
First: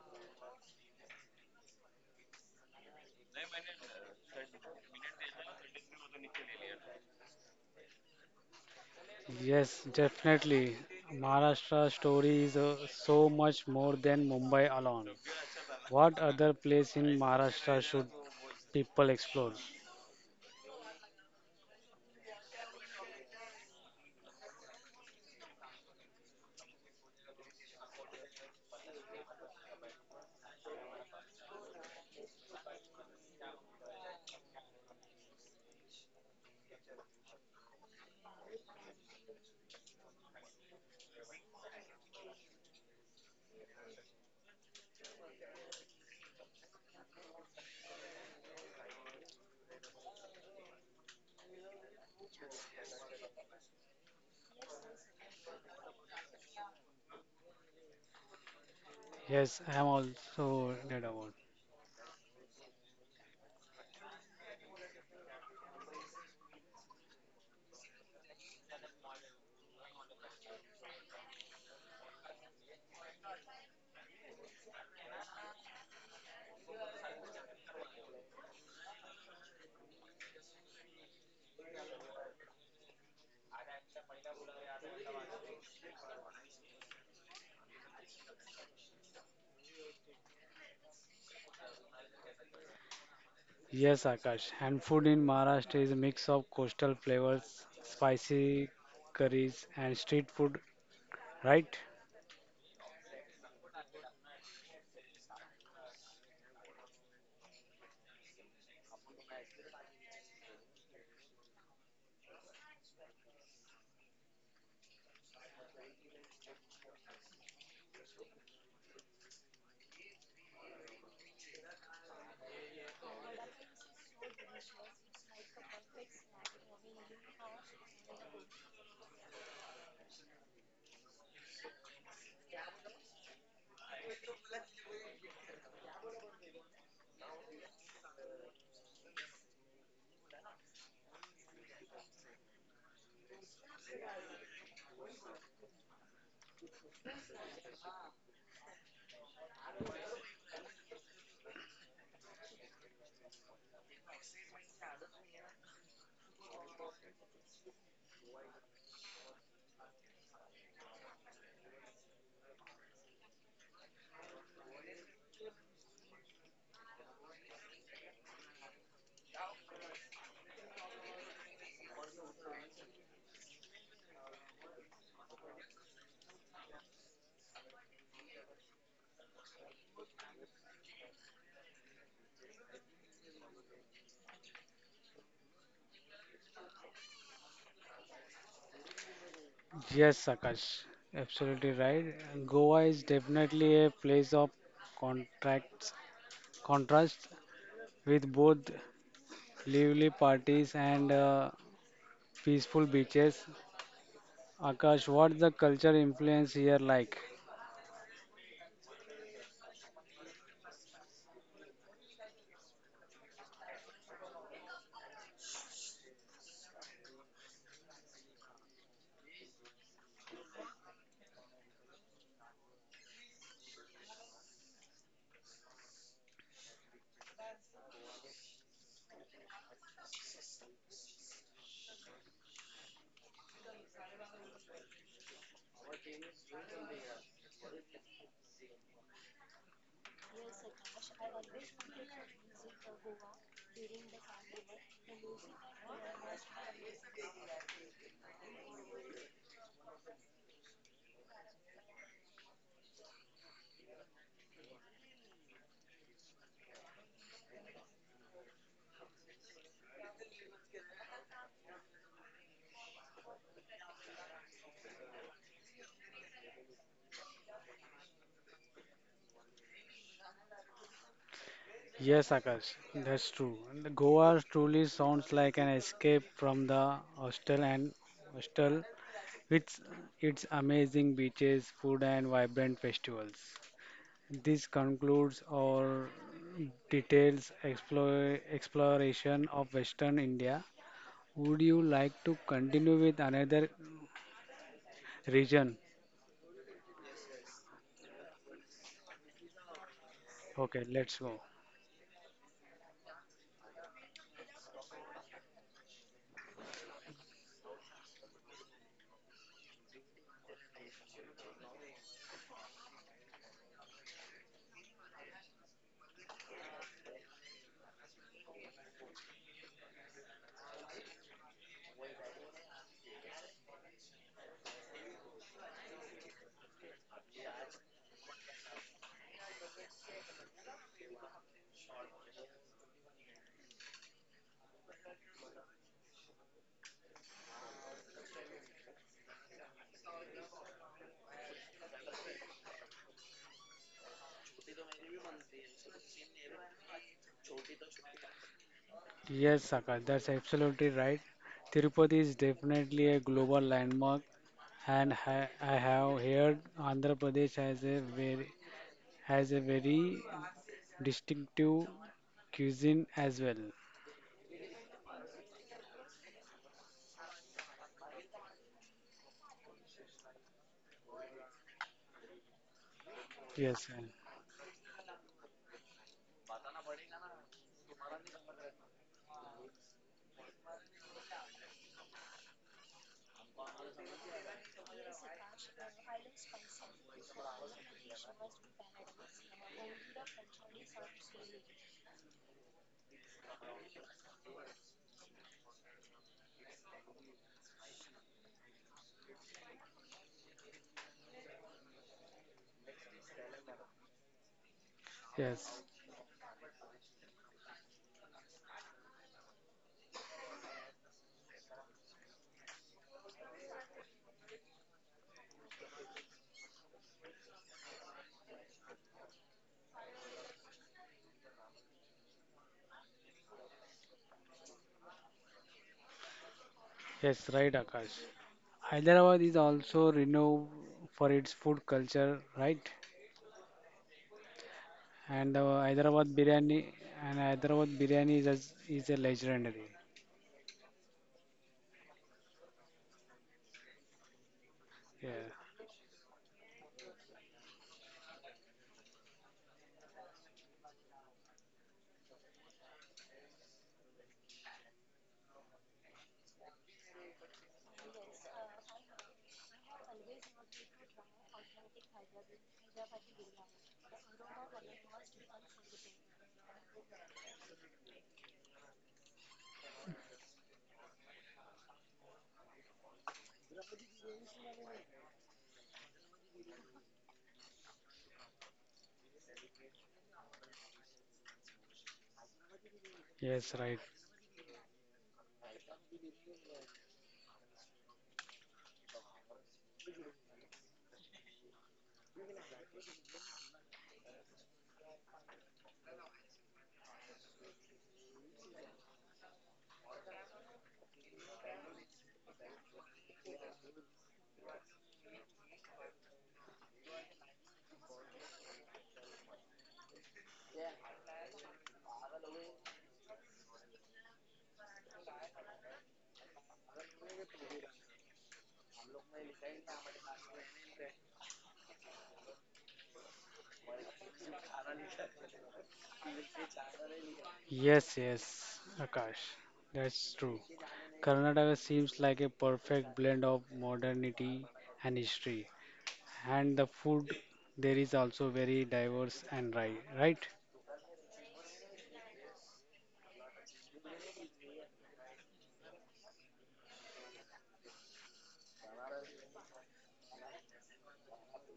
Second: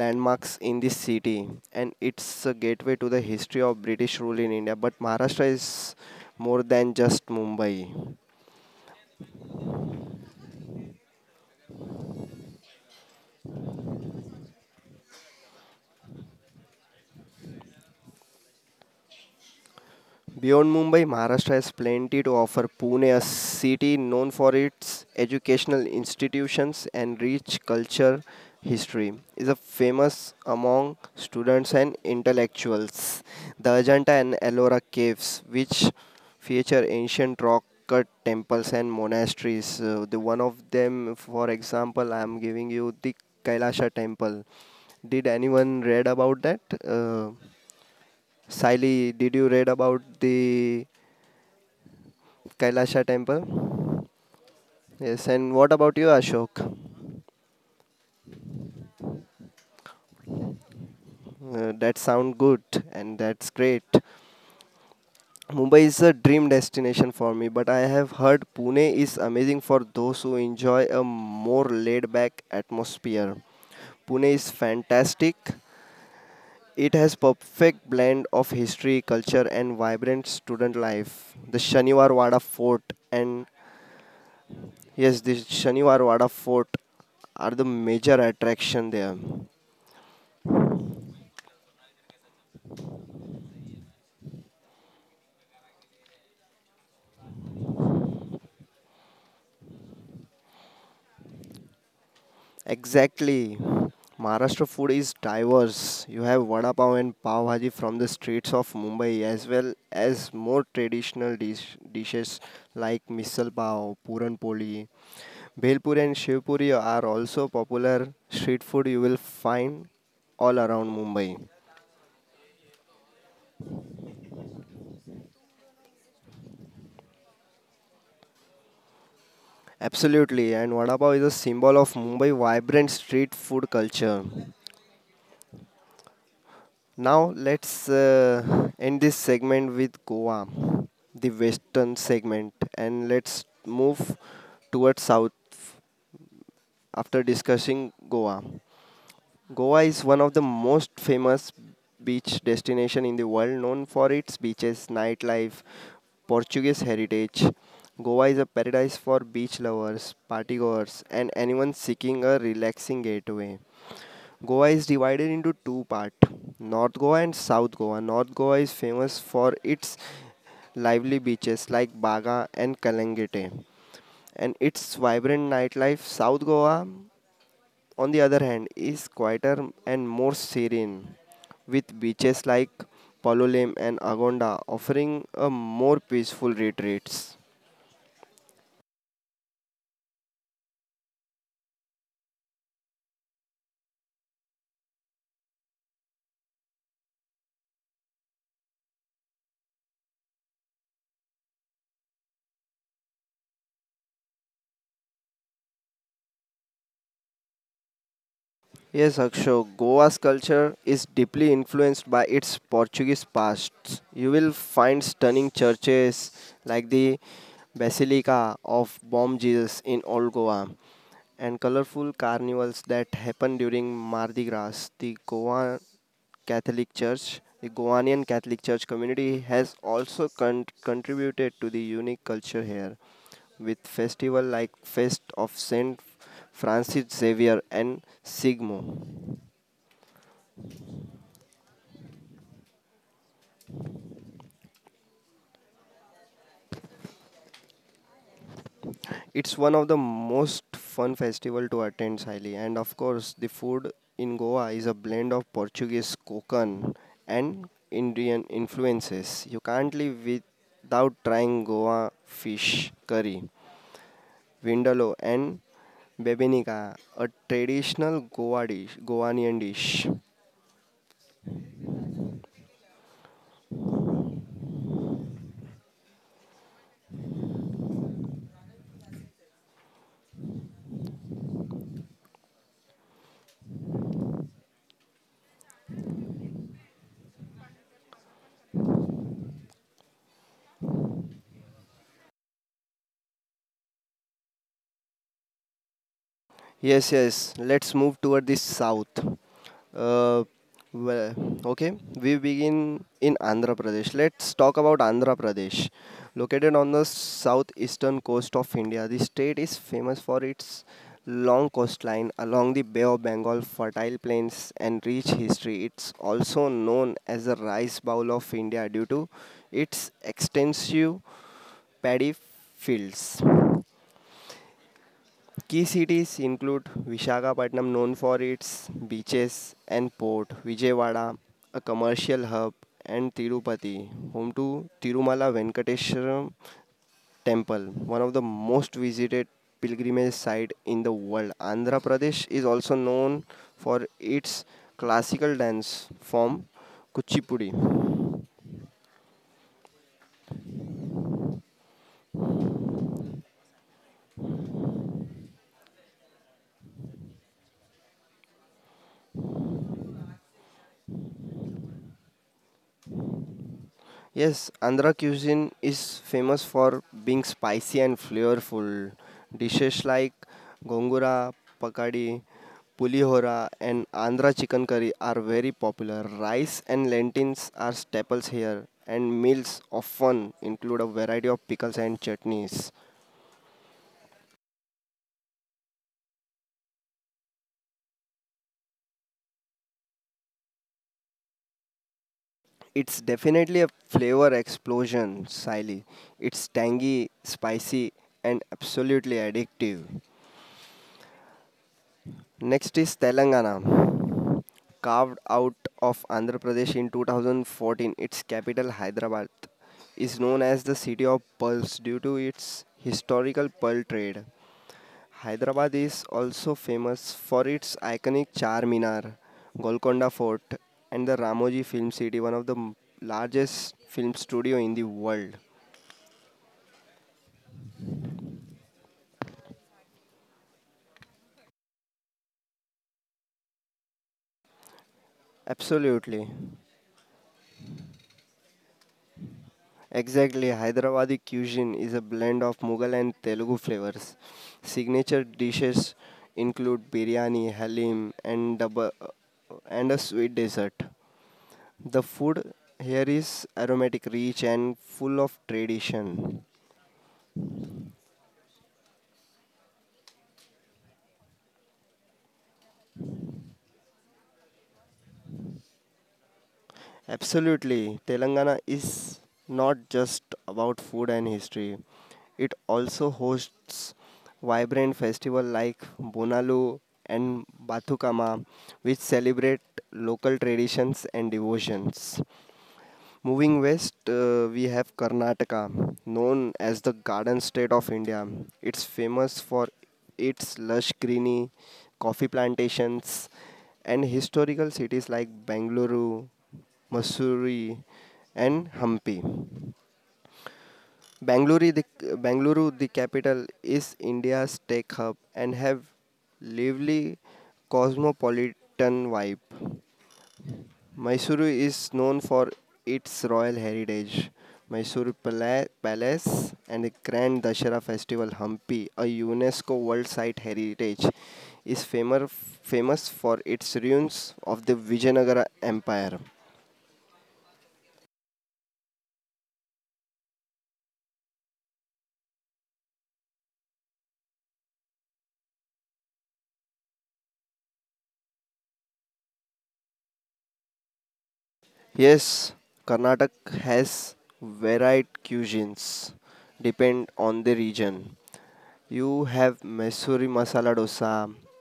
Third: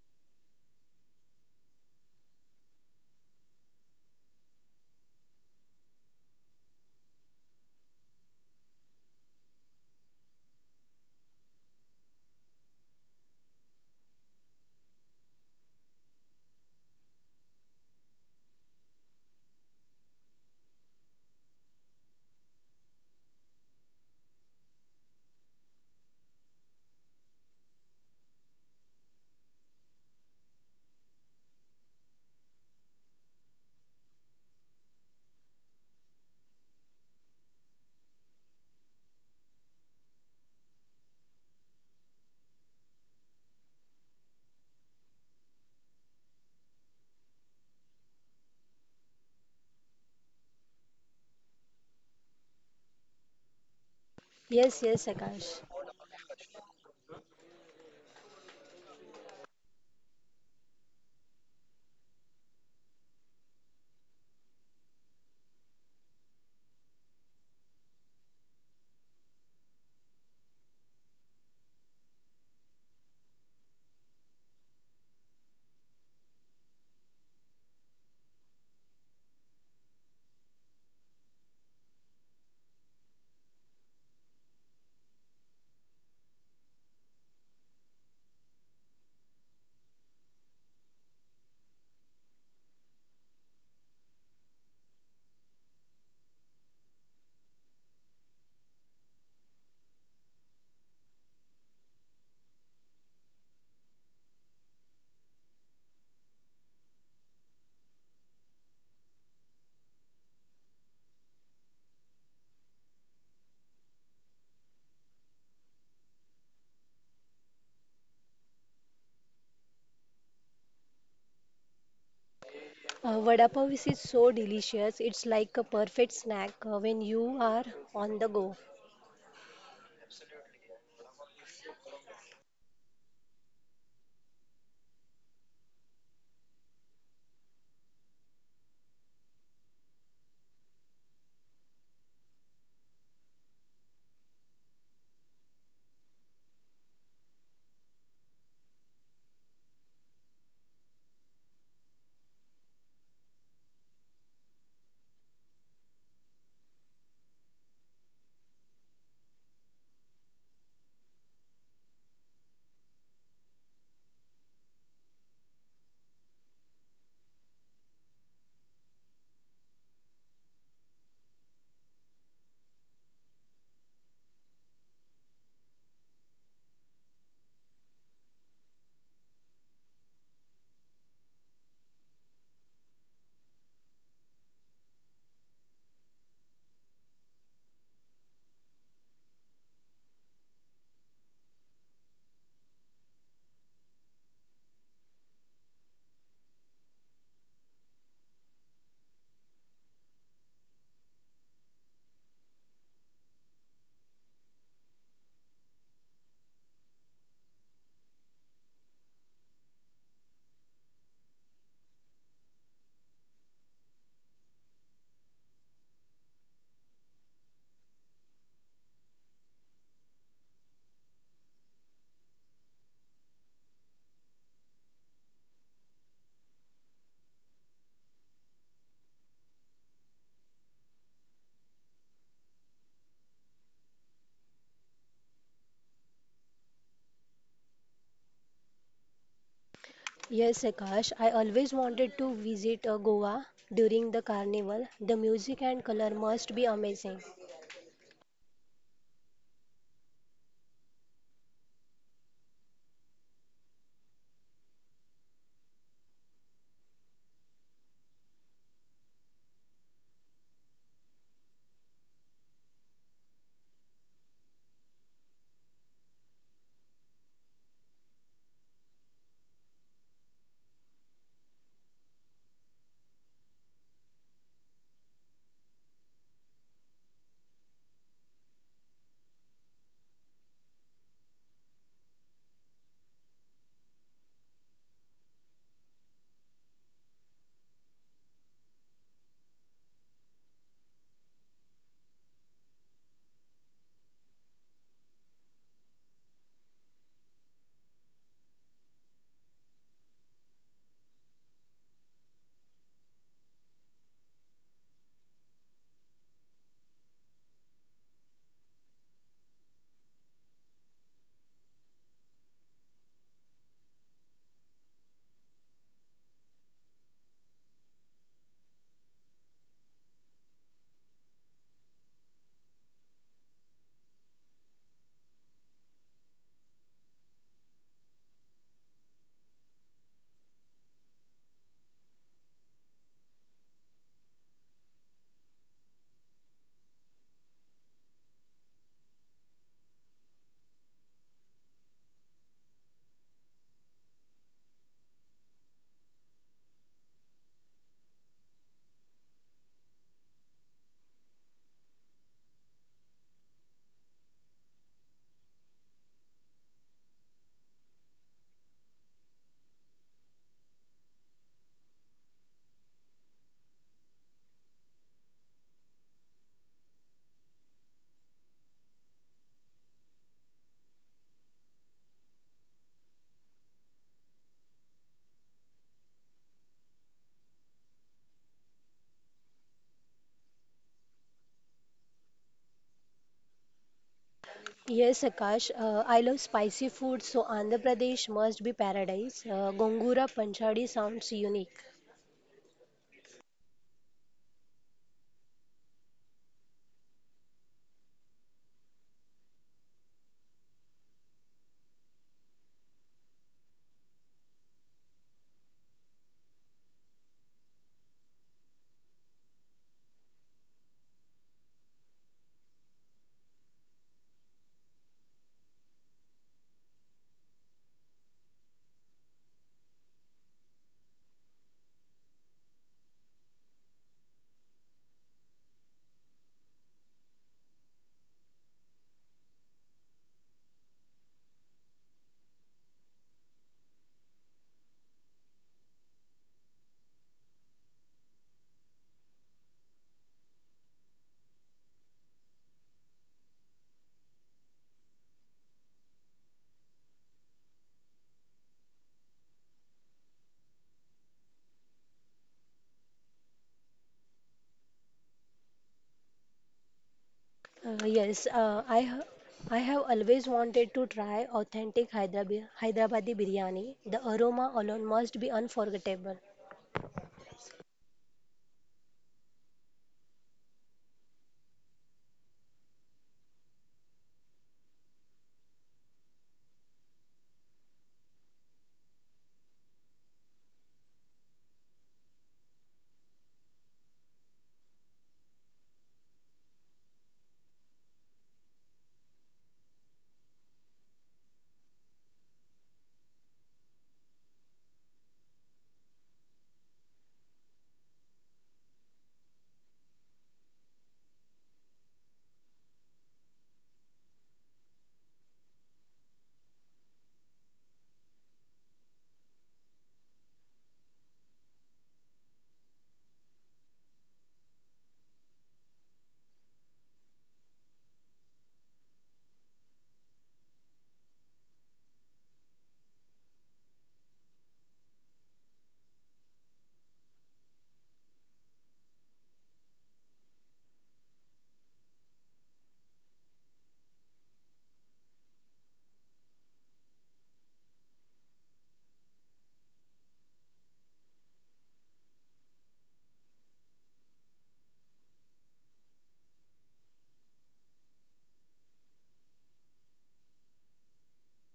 landmarks in this city and it's a gateway to the history of British rule in India. But Maharashtra is more than just Mumbai. Yes, definitely. Maharashtra story is so much more than Mumbai alone. What other place in Maharashtra should people explore? Beyond Mumbai, Maharashtra has plenty to offer. Pune, a city known for its educational institutions and rich culture history, is a famous among students and intellectuals. The Ajanta and Ellora caves, which feature ancient rock cut temples and monasteries. The one of them, for example, I am giving you the Kailasha temple. Did anyone read about that? Uh, Siley, did you read about the Kailasha temple? Yes, yes, Yes, Akash. and what about you, Ashok? Yes, I'm also excited about. That sound good and that's great. Mumbai is a dream destination for me, but I have heard Pune is amazing for those who enjoy a more laid back atmosphere. Pune is fantastic. It has perfect blend of history, culture and vibrant student life. The Shaniwar Wada Fort and yes, the Shaniwarwada Fort are the major attraction there. Yes, Akash. And food in Maharashtra is a mix of coastal flavors, spicy curries, and street food, right? Exactly. Maharashtra food is diverse. You have vada pav and pav bhaji from the streets of Mumbai as well as more traditional dishes like misal pav, puran poli, bhelpuri and shiv puri are also popular street food you will find all around Mumbai. Vada pav is so delicious. It's like a perfect snack when you are on the go. Absolutely, and vada pav is a symbol of Mumbai vibrant street food culture. Now let's end this segment with Goa, the western segment, and let's move towards south after discussing Goa. Goa is one of the most famous beach destination in the world, known for its beaches, nightlife, Portuguese heritage. Goa is a paradise for beach lovers, partygoers, and anyone seeking a relaxing getaway. Goa is divided into two parts, North Goa and South Goa. North Goa is famous for its lively beaches like Baga and Kalangete and its vibrant nightlife. South Goa on the other hand, is quieter and more serene, with beaches like Palolem and Agonda offering a more peaceful retreats. Yes, Akash. Absolutely right. Goa is definitely a place of contracts, contrast, with both lively parties and peaceful beaches. Akash, what's the culture influence here like? Yes, Akshay, Goa's culture is deeply influenced by its Portuguese past. You will find stunning churches like the Basilica of Bom Jesus in Old Goa and colorful carnivals that happen during Mardi Gras. The Goa Catholic Church, the Goanian Catholic Church community has also contributed to the unique culture here with festival like Fest of Saint Francis Xavier and Sigmo. Yes, Akash, I always wanted to visit Goa during the carnival. The music and color must be amazing. It's one of the most fun festival to attend, Siley. And of course, the food in Goa is a blend of Portuguese Kokan and Indian influences. You can't live without trying Goa fish curry, vindaloo and bebenika, a traditional Goa dish, Goanian dish. Yes, Akash, that's true. And Goa truly sounds like an escape from the hostel and hostel with its amazing beaches, food, and vibrant festivals. This concludes our details exploration of Western India. Would you like to continue with another region? Yes, yes. Let's move toward the south. Uh, Okay, let's well, go. okay, we begin in Andhra Pradesh. Let's talk about Andhra Pradesh. Located on the southeastern coast of India, the state is famous for its long coastline along the Bay of Bengal, fertile plains, and rich history. It's also known as the rice bowl of India due to its extensive paddy fields. Key cities include Visakhapatnam, known for its beaches and port, Vijayawada, a commercial hub, and Tirupati, home to Tirumala Venkateshwara Temple, one of the most visited pilgrimage sites in the world. Andhra Pradesh is also known for its classical dance form Kuchipudi. Yes, Akash, that's absolutely right. Tirupati is definitely a global landmark, and I have heard Andhra Pradesh has a very distinctive cuisine as well. Yes, Andhra cuisine is famous for being spicy and flavorful. Dishes like gongura, pakadi, pulihora, Yes, and Andhra chicken curry are very popular. Rice and lentils are staples here, and meals often include a variety of pickles and chutneys. Yes, Akash, I love spicy food, so Andhra Pradesh must be paradise. Gongura Panchadi sounds unique. It's definitely a flavor explosion, Siley. It's tangy, spicy, and absolutely addictive. Next is Telangana. Carved out yes, of Andhra Pradesh in 2014, its capital Hyderabad is known as the city of pearls due to its historical pearl trade. Hyderabad is also famous for its iconic Charminar, Golconda Fort, and the Ramoji Film City, one of the largest film studio in the world. yes, right, Akash. Hyderabad is also renowned for its food culture, right? And Hyderabad Absolutely. biryani is a legendary. Exactly, Hyderabadi cuisine is a blend of Mughal and Telugu flavors. Yeah, Signature dishes include biryani, halim, and double, and a sweet dessert. The food here is aromatic, rich, and full of tradition. Uh, yes, uh, I ha- I have always wanted to try authentic Hyderabadi biryani. The aroma alone must be unforgettable. Absolutely. Telangana is not just about food and history. It also hosts vibrant festivals like Bonalu and Bathukama, which celebrate local traditions and devotions. Moving yes, right. west, we have Karnataka, known as the Garden State of India. It's famous for its lush greenery, coffee plantations, and historical cities like Bangalore, Mussoorie, and Hampi. Bangalore, the, Bangalore, the capital, is India's tech hub and have lively cosmopolitan vibe. Mysuru is known for its royal heritage. Mysuru Palace and the Grand Dashera Festival Hampi, a UNESCO World Site Heritage, is famous for its ruins of the Vijayanagara Empire. Yes, yes, Akash, that's true. Karnataka seems like a perfect blend of modernity and history, and the food there is also very diverse, and right, right? Yes, Karnataka has varied cuisines depend on the region. You have Mysuri masala dosa,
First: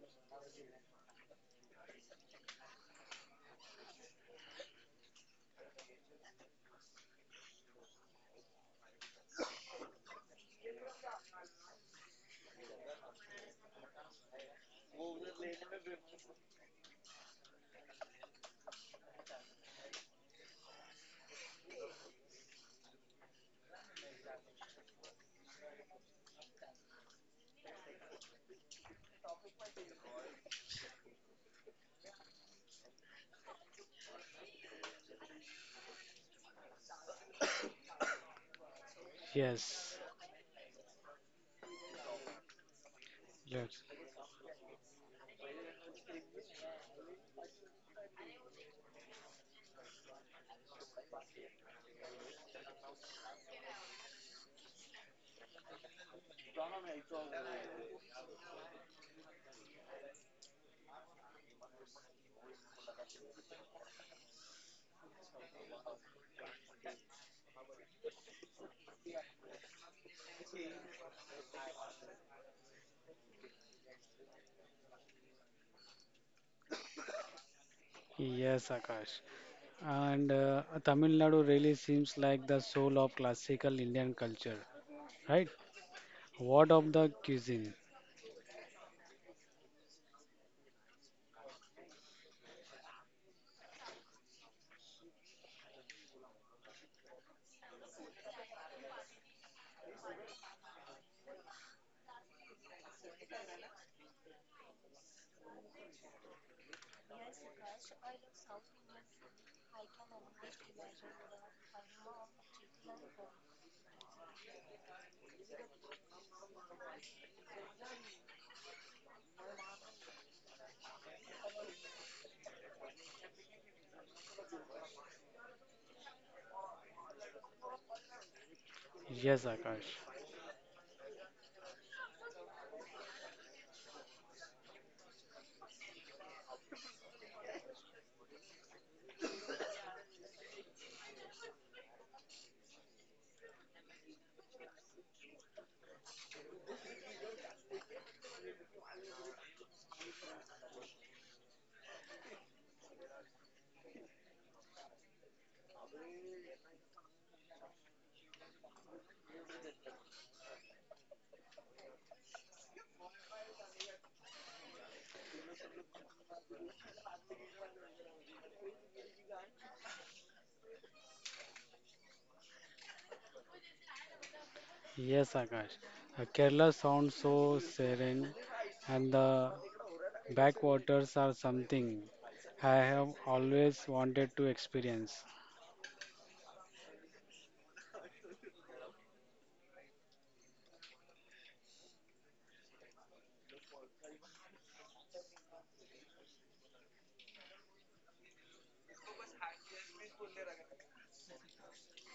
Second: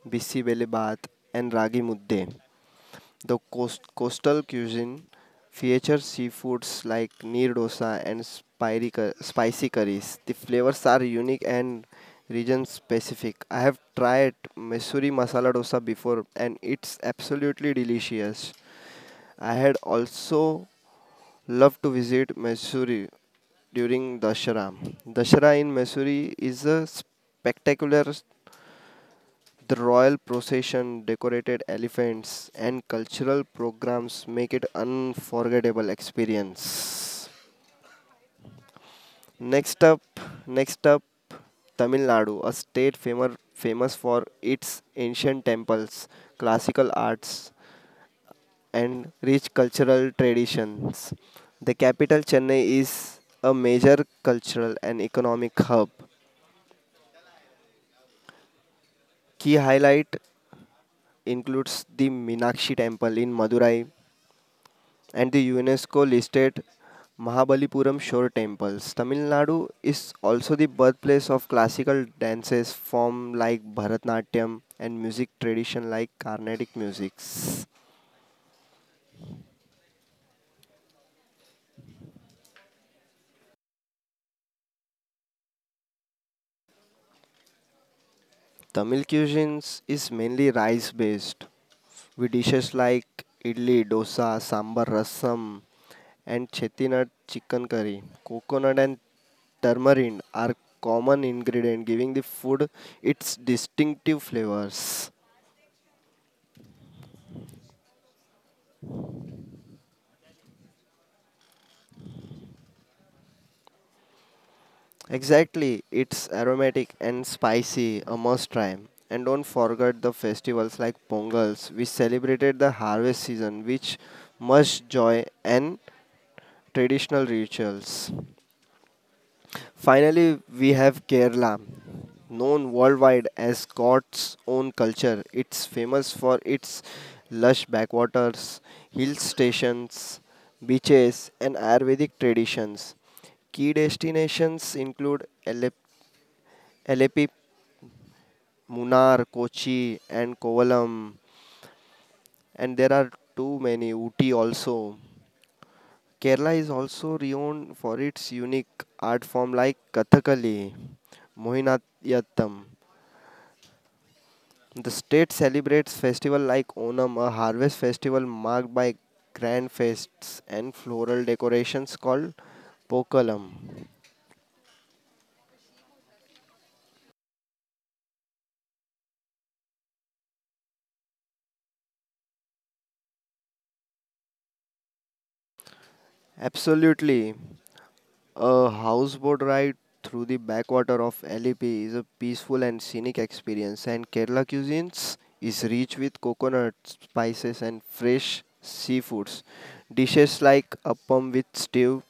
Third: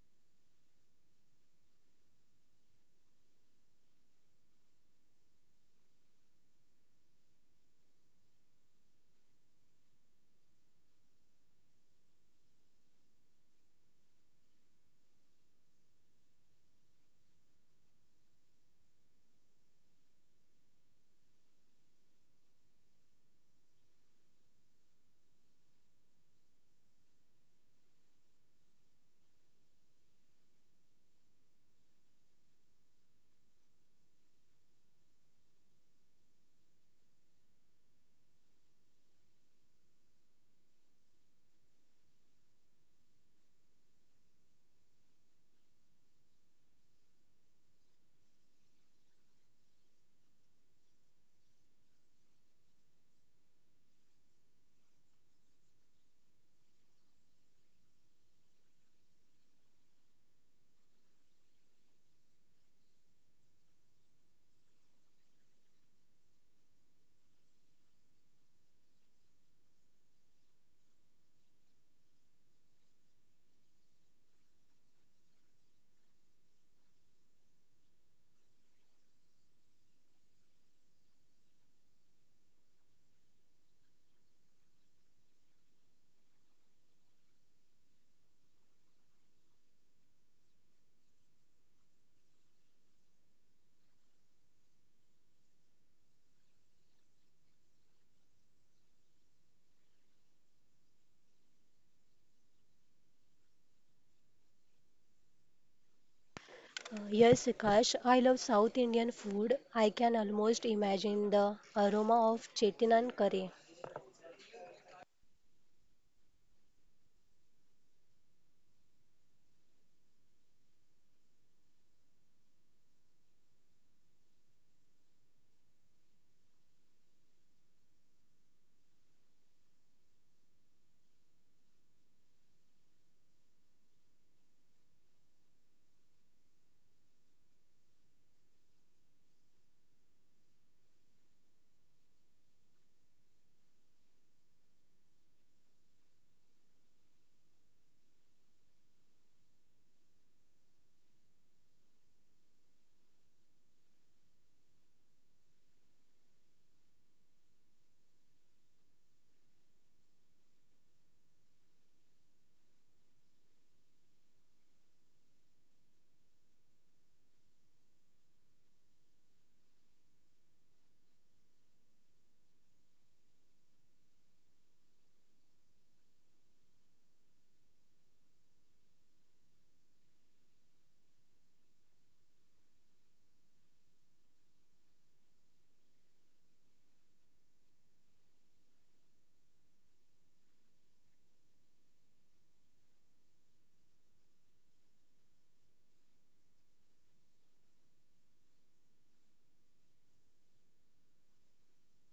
bisi bele baat and ragi mudde. The coastal cuisine features seafoods like neer dosa and spicy curries. The flavors are unique and region specific. I have tried Missouri masala dosa before and it's absolutely delicious. I had also loved to visit Missouri during Dashara. Dashara in Missouri is a spectacular the royal procession, decorated elephants, and cultural programs make it unforgettable experience. Next Yes, up, next up, Tamil Nadu, a state famous yes, famous for its ancient temples, classical arts, and rich cultural traditions. The capital Chennai is a major cultural and economic hub. Key highlight includes the Meenakshi Temple in Madurai, and the UNESCO listed Mahabalipuram Shore temples. Tamil Nadu is also the birthplace of classical dances form like Bharatanatyam and music tradition like Carnatic musics. yes, Akash. And Tamil Nadu really seems like the soul of classical Indian culture, right? What of the cuisine? Tamil cuisines is mainly rice based with dishes like idli, dosa, sambar, rasam and chettinad chicken curry. Coconut and tamarind are common ingredient giving the food its distinctive flavors. Yes, Akash, I love South Indian food. I can almost imagine the aroma of chettinad curry. Exactly, it's aromatic and spicy, a must try. And don't forget the festivals like Pongals, which celebrated the harvest season, which much joy and traditional rituals. Yes, Akash. Finally, we have Kerala, known worldwide as Scott's own culture. It's famous for its lush backwaters, hill stations, beaches, and Ayurvedic traditions. Key destinations include Alepi, Munnar, Kochi, and Kovalam, and there are too many Uti also. Kerala is also renowned for its unique art form like Kathakali, Mohiniyattam. The state celebrates festivals like Onam, a harvest festival marked by grand feasts and floral decorations called Pokalam. Yes, Akash. Kerala sounds so serene, and the backwaters are something I have always wanted to experience. Absolutely. A houseboat ride through the backwater of LEP is a peaceful and scenic experience, and Kerala cuisines is rich with coconut spices and fresh seafoods. Dishes like appam with stew,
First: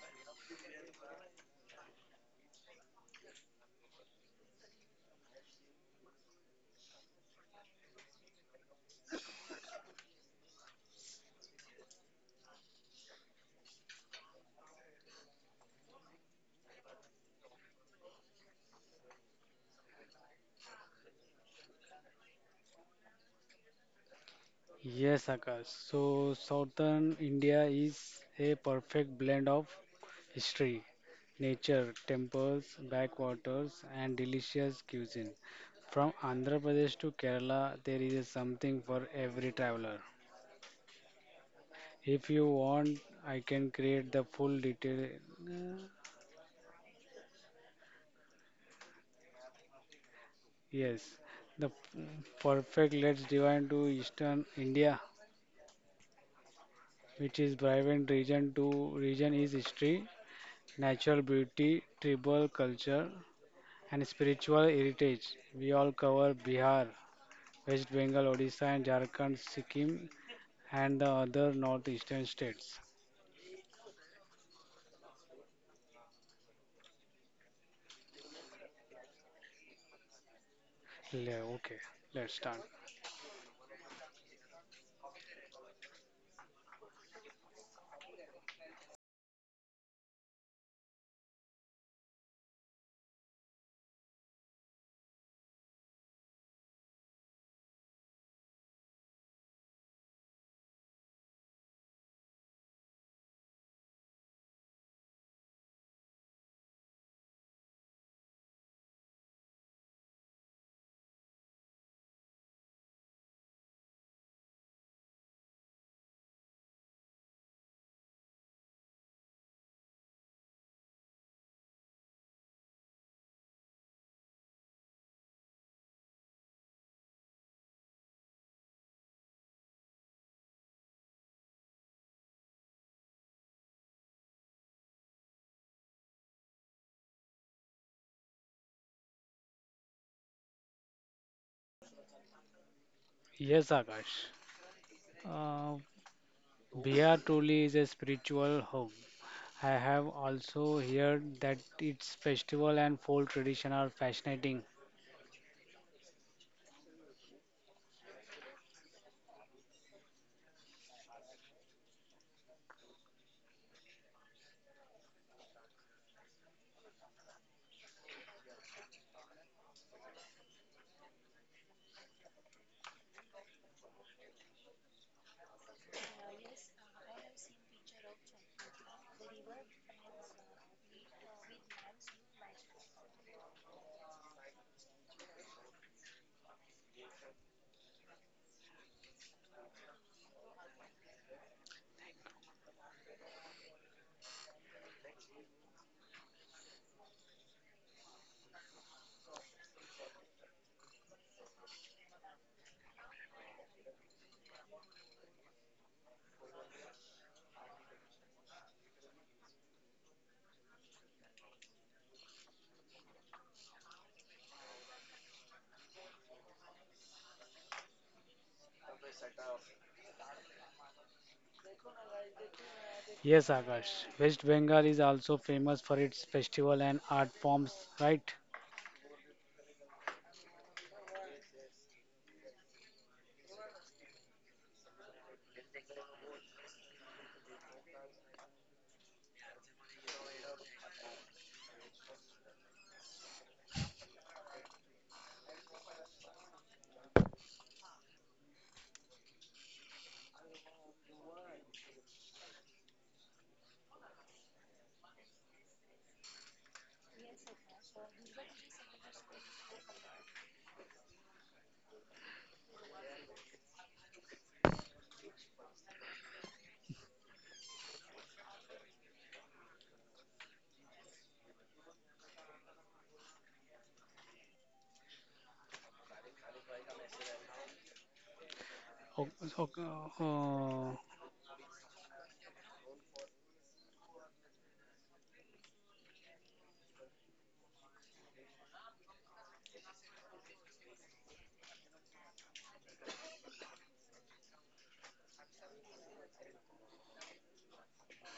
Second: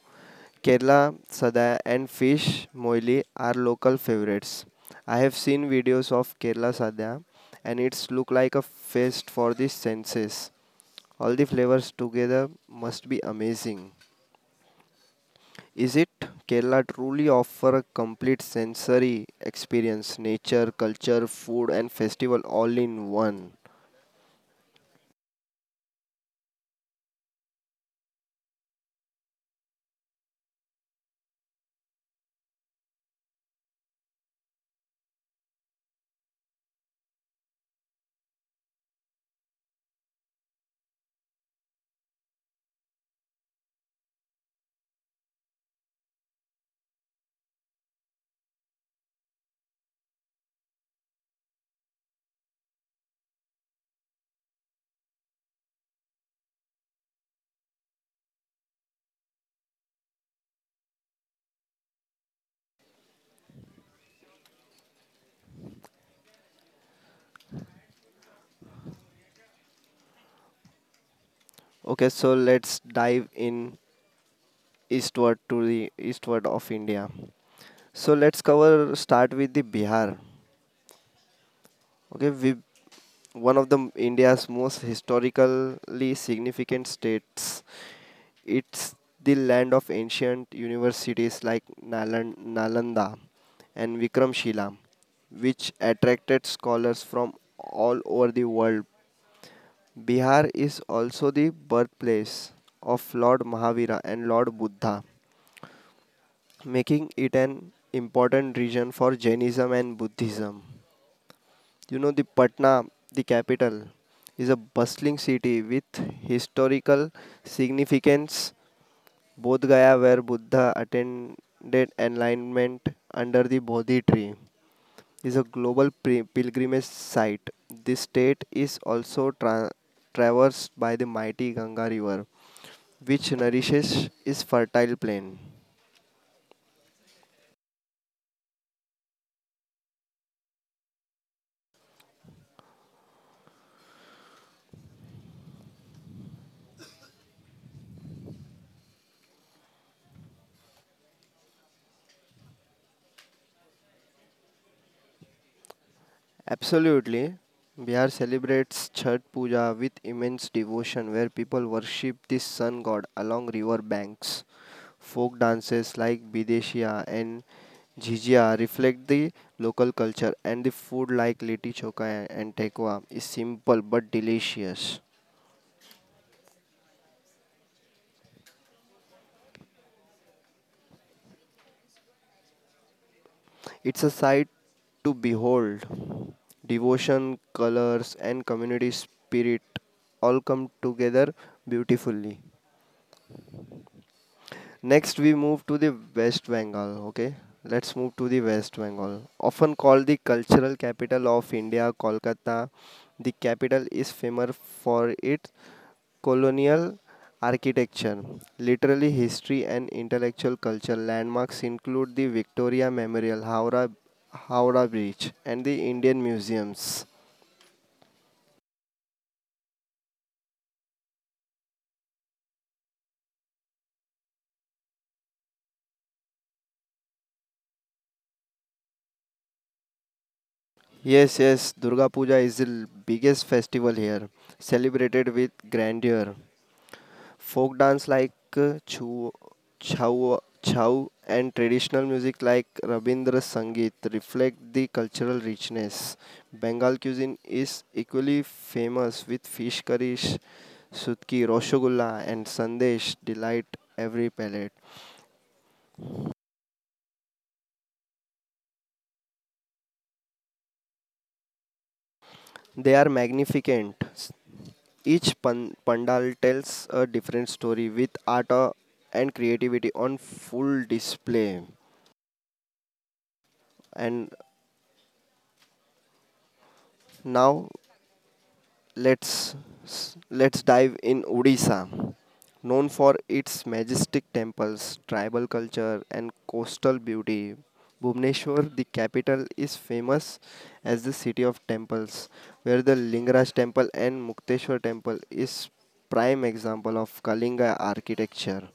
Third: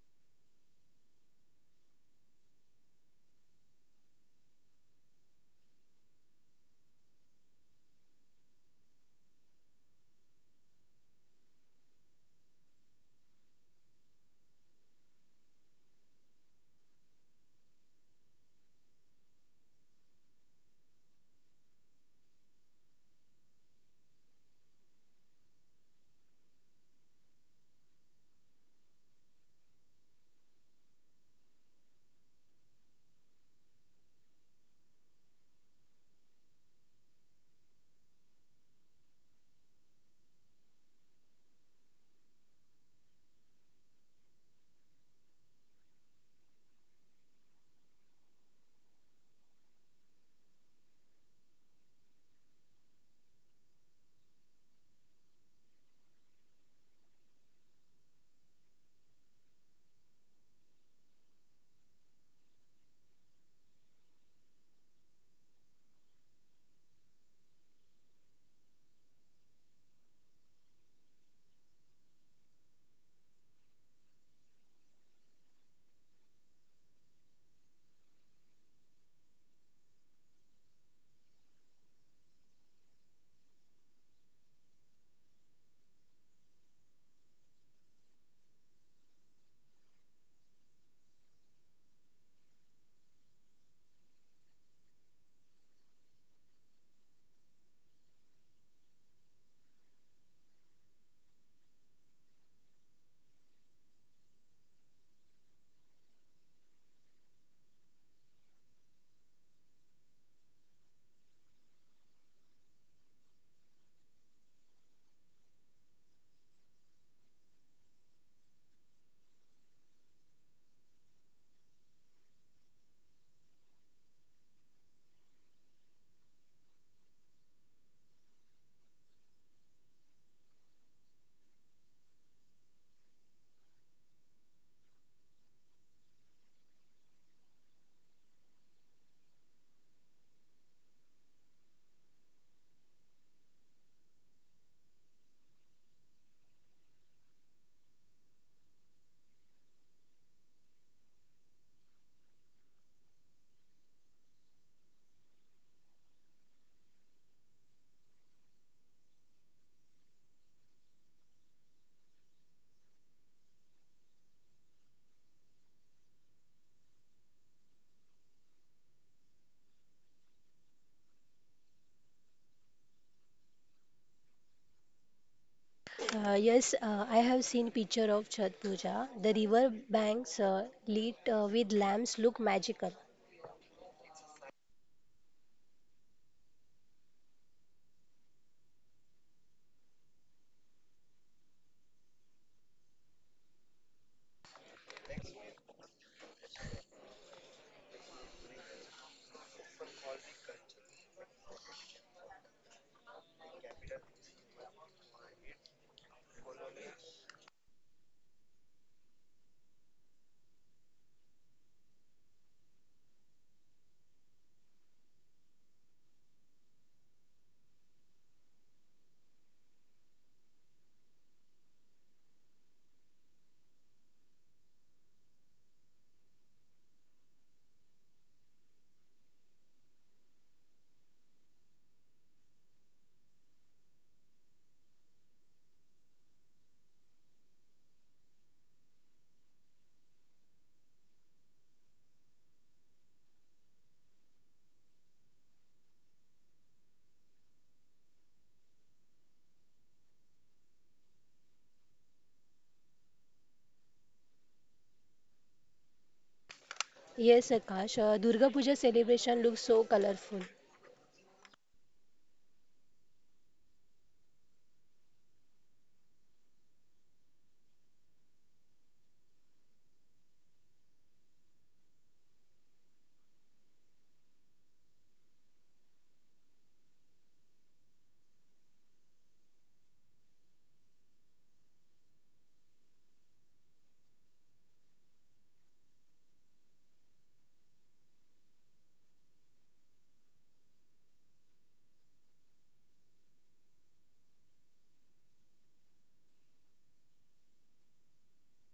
Kerala sada, and fish moili are local favorites. I have seen videos of Kerala sada, and it's look like a feast for the senses. All the flavors together must be amazing. Is it? Kerala truly offer a complete sensory experience, nature, culture, food and festival all in one. Yes, Akash. So, southern India is a perfect blend of history, nature, temples, backwaters, and delicious cuisine. From Andhra Pradesh to Kerala, there is something for every traveler. If you want, I can create the full detail. Yes, the p- perfect. Let's divide to Eastern India, which is vibrant region to region is history, natural beauty, tribal culture, and spiritual heritage. We all cover Bihar, West Bengal, Odisha, and Jharkhand, Sikkim, and the other Okay, northeastern so states. let's dive in eastward to the eastward of India. So let's cover start with the Bihar. Okay, Okay, let's we start. one of the India's most historically significant states. It's the land of ancient universities like Nalanda and Vikramshila, which attracted scholars from all over the world. Bihar is also the birthplace of Lord Mahavira and Lord Buddha, making it an important region for Jainism and Buddhism. The Patna, the capital, is a bustling city with historical significance. Bodh Gaya, where Buddha attended enlightenment under the Bodhi tree, is a global pilgrimage site. This state is also traversed by the mighty Ganga River, which nourishes its fertile plain. Yes, Akash. Uh, Bihar truly is a spiritual home. I have also heard that its festival and folk tradition are fascinating. Absolutely. Bihar celebrates Chhat Puja with immense devotion, where people worship this sun god along river banks. Folk dances like Bideshia and Jhijia reflect the local culture, and the food like Liti Choka and Tekwa is simple but delicious. Yes, I have seen picture of Chhat Puja. The river banks, lit, with lamps look magical. It's a sight to behold. Devotion, colors, and community spirit all come together beautifully. Next, we move to the West Bengal. Okay, let's move to the West Bengal. Often called the cultural capital of India, Kolkata, the capital is famous for its colonial architecture, literary history and intellectual culture. Landmarks include the Victoria Memorial, Howrah Bridge, and the Indian museums. Yes, Akash. West Bengal is also famous for its festival and art forms, right? Yes, Durga Puja is the biggest festival here, celebrated with grandeur. Folk dance like chow and traditional music like Rabindra Sangeet reflect the cultural richness. Bengal cuisine is equally famous with fish curries, sutki, roshogulla and sandesh delight every palate. Yes, Akash, Durga Puja celebration looks so colorful. They are magnificent. Each pandal tells a different story with art and creativity on full display. And now Let's O- o- let's dive in uh, Odisha, known for its majestic temples, tribal culture, and coastal beauty. Bhubaneswar, the capital, is famous as the city of temples, where the Lingaraj temple and Mukteshwar temple is prime example of Kalinga architecture.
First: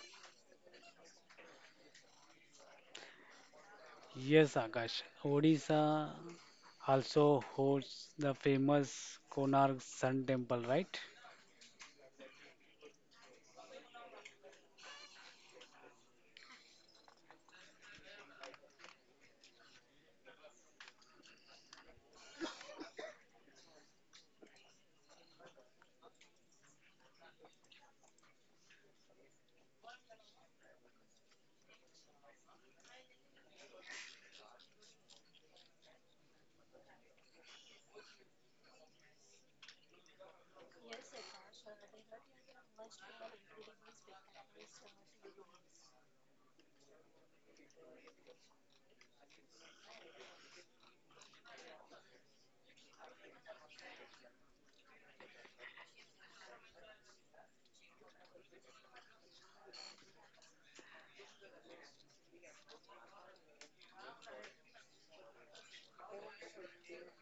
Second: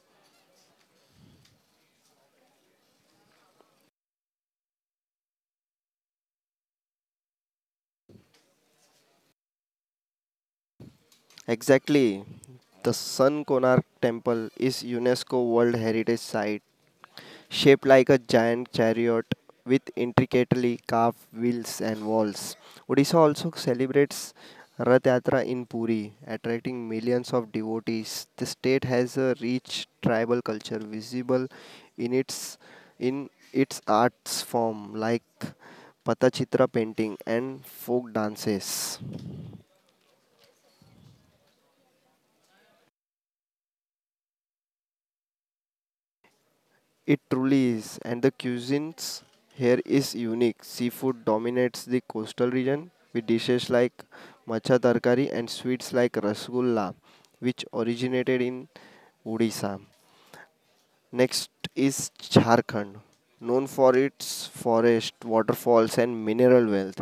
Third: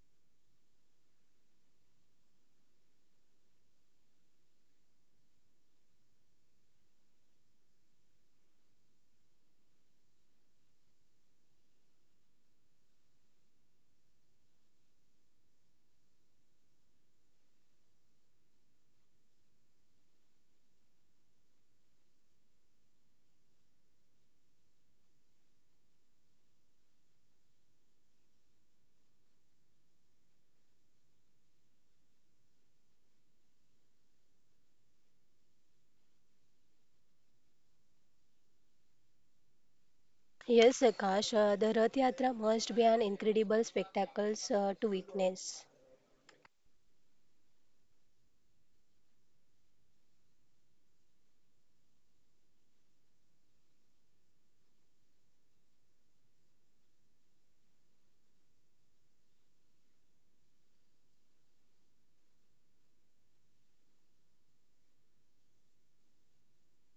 yes, Akash. Odisha also hosts the famous Konark Sun Temple, right? Exactly, the Sun Konark temple is UNESCO World Heritage Site shaped like a giant chariot with intricately carved wheels and walls. Odisha also celebrates Rath Yatra in Puri, attracting millions of devotees. The state has a rich tribal culture visible in its in its arts form like Patachitra painting and folk dances. Yes, Akash, the Rath Yatra must be an incredible spectacle, to witness. It truly is, and the cuisines here is unique. Seafood dominates the coastal region with dishes like macha tarkari and sweets like rasgulla, which originated in Odisha. Next is Jharkhand, known for its forest, waterfalls, and mineral wealth.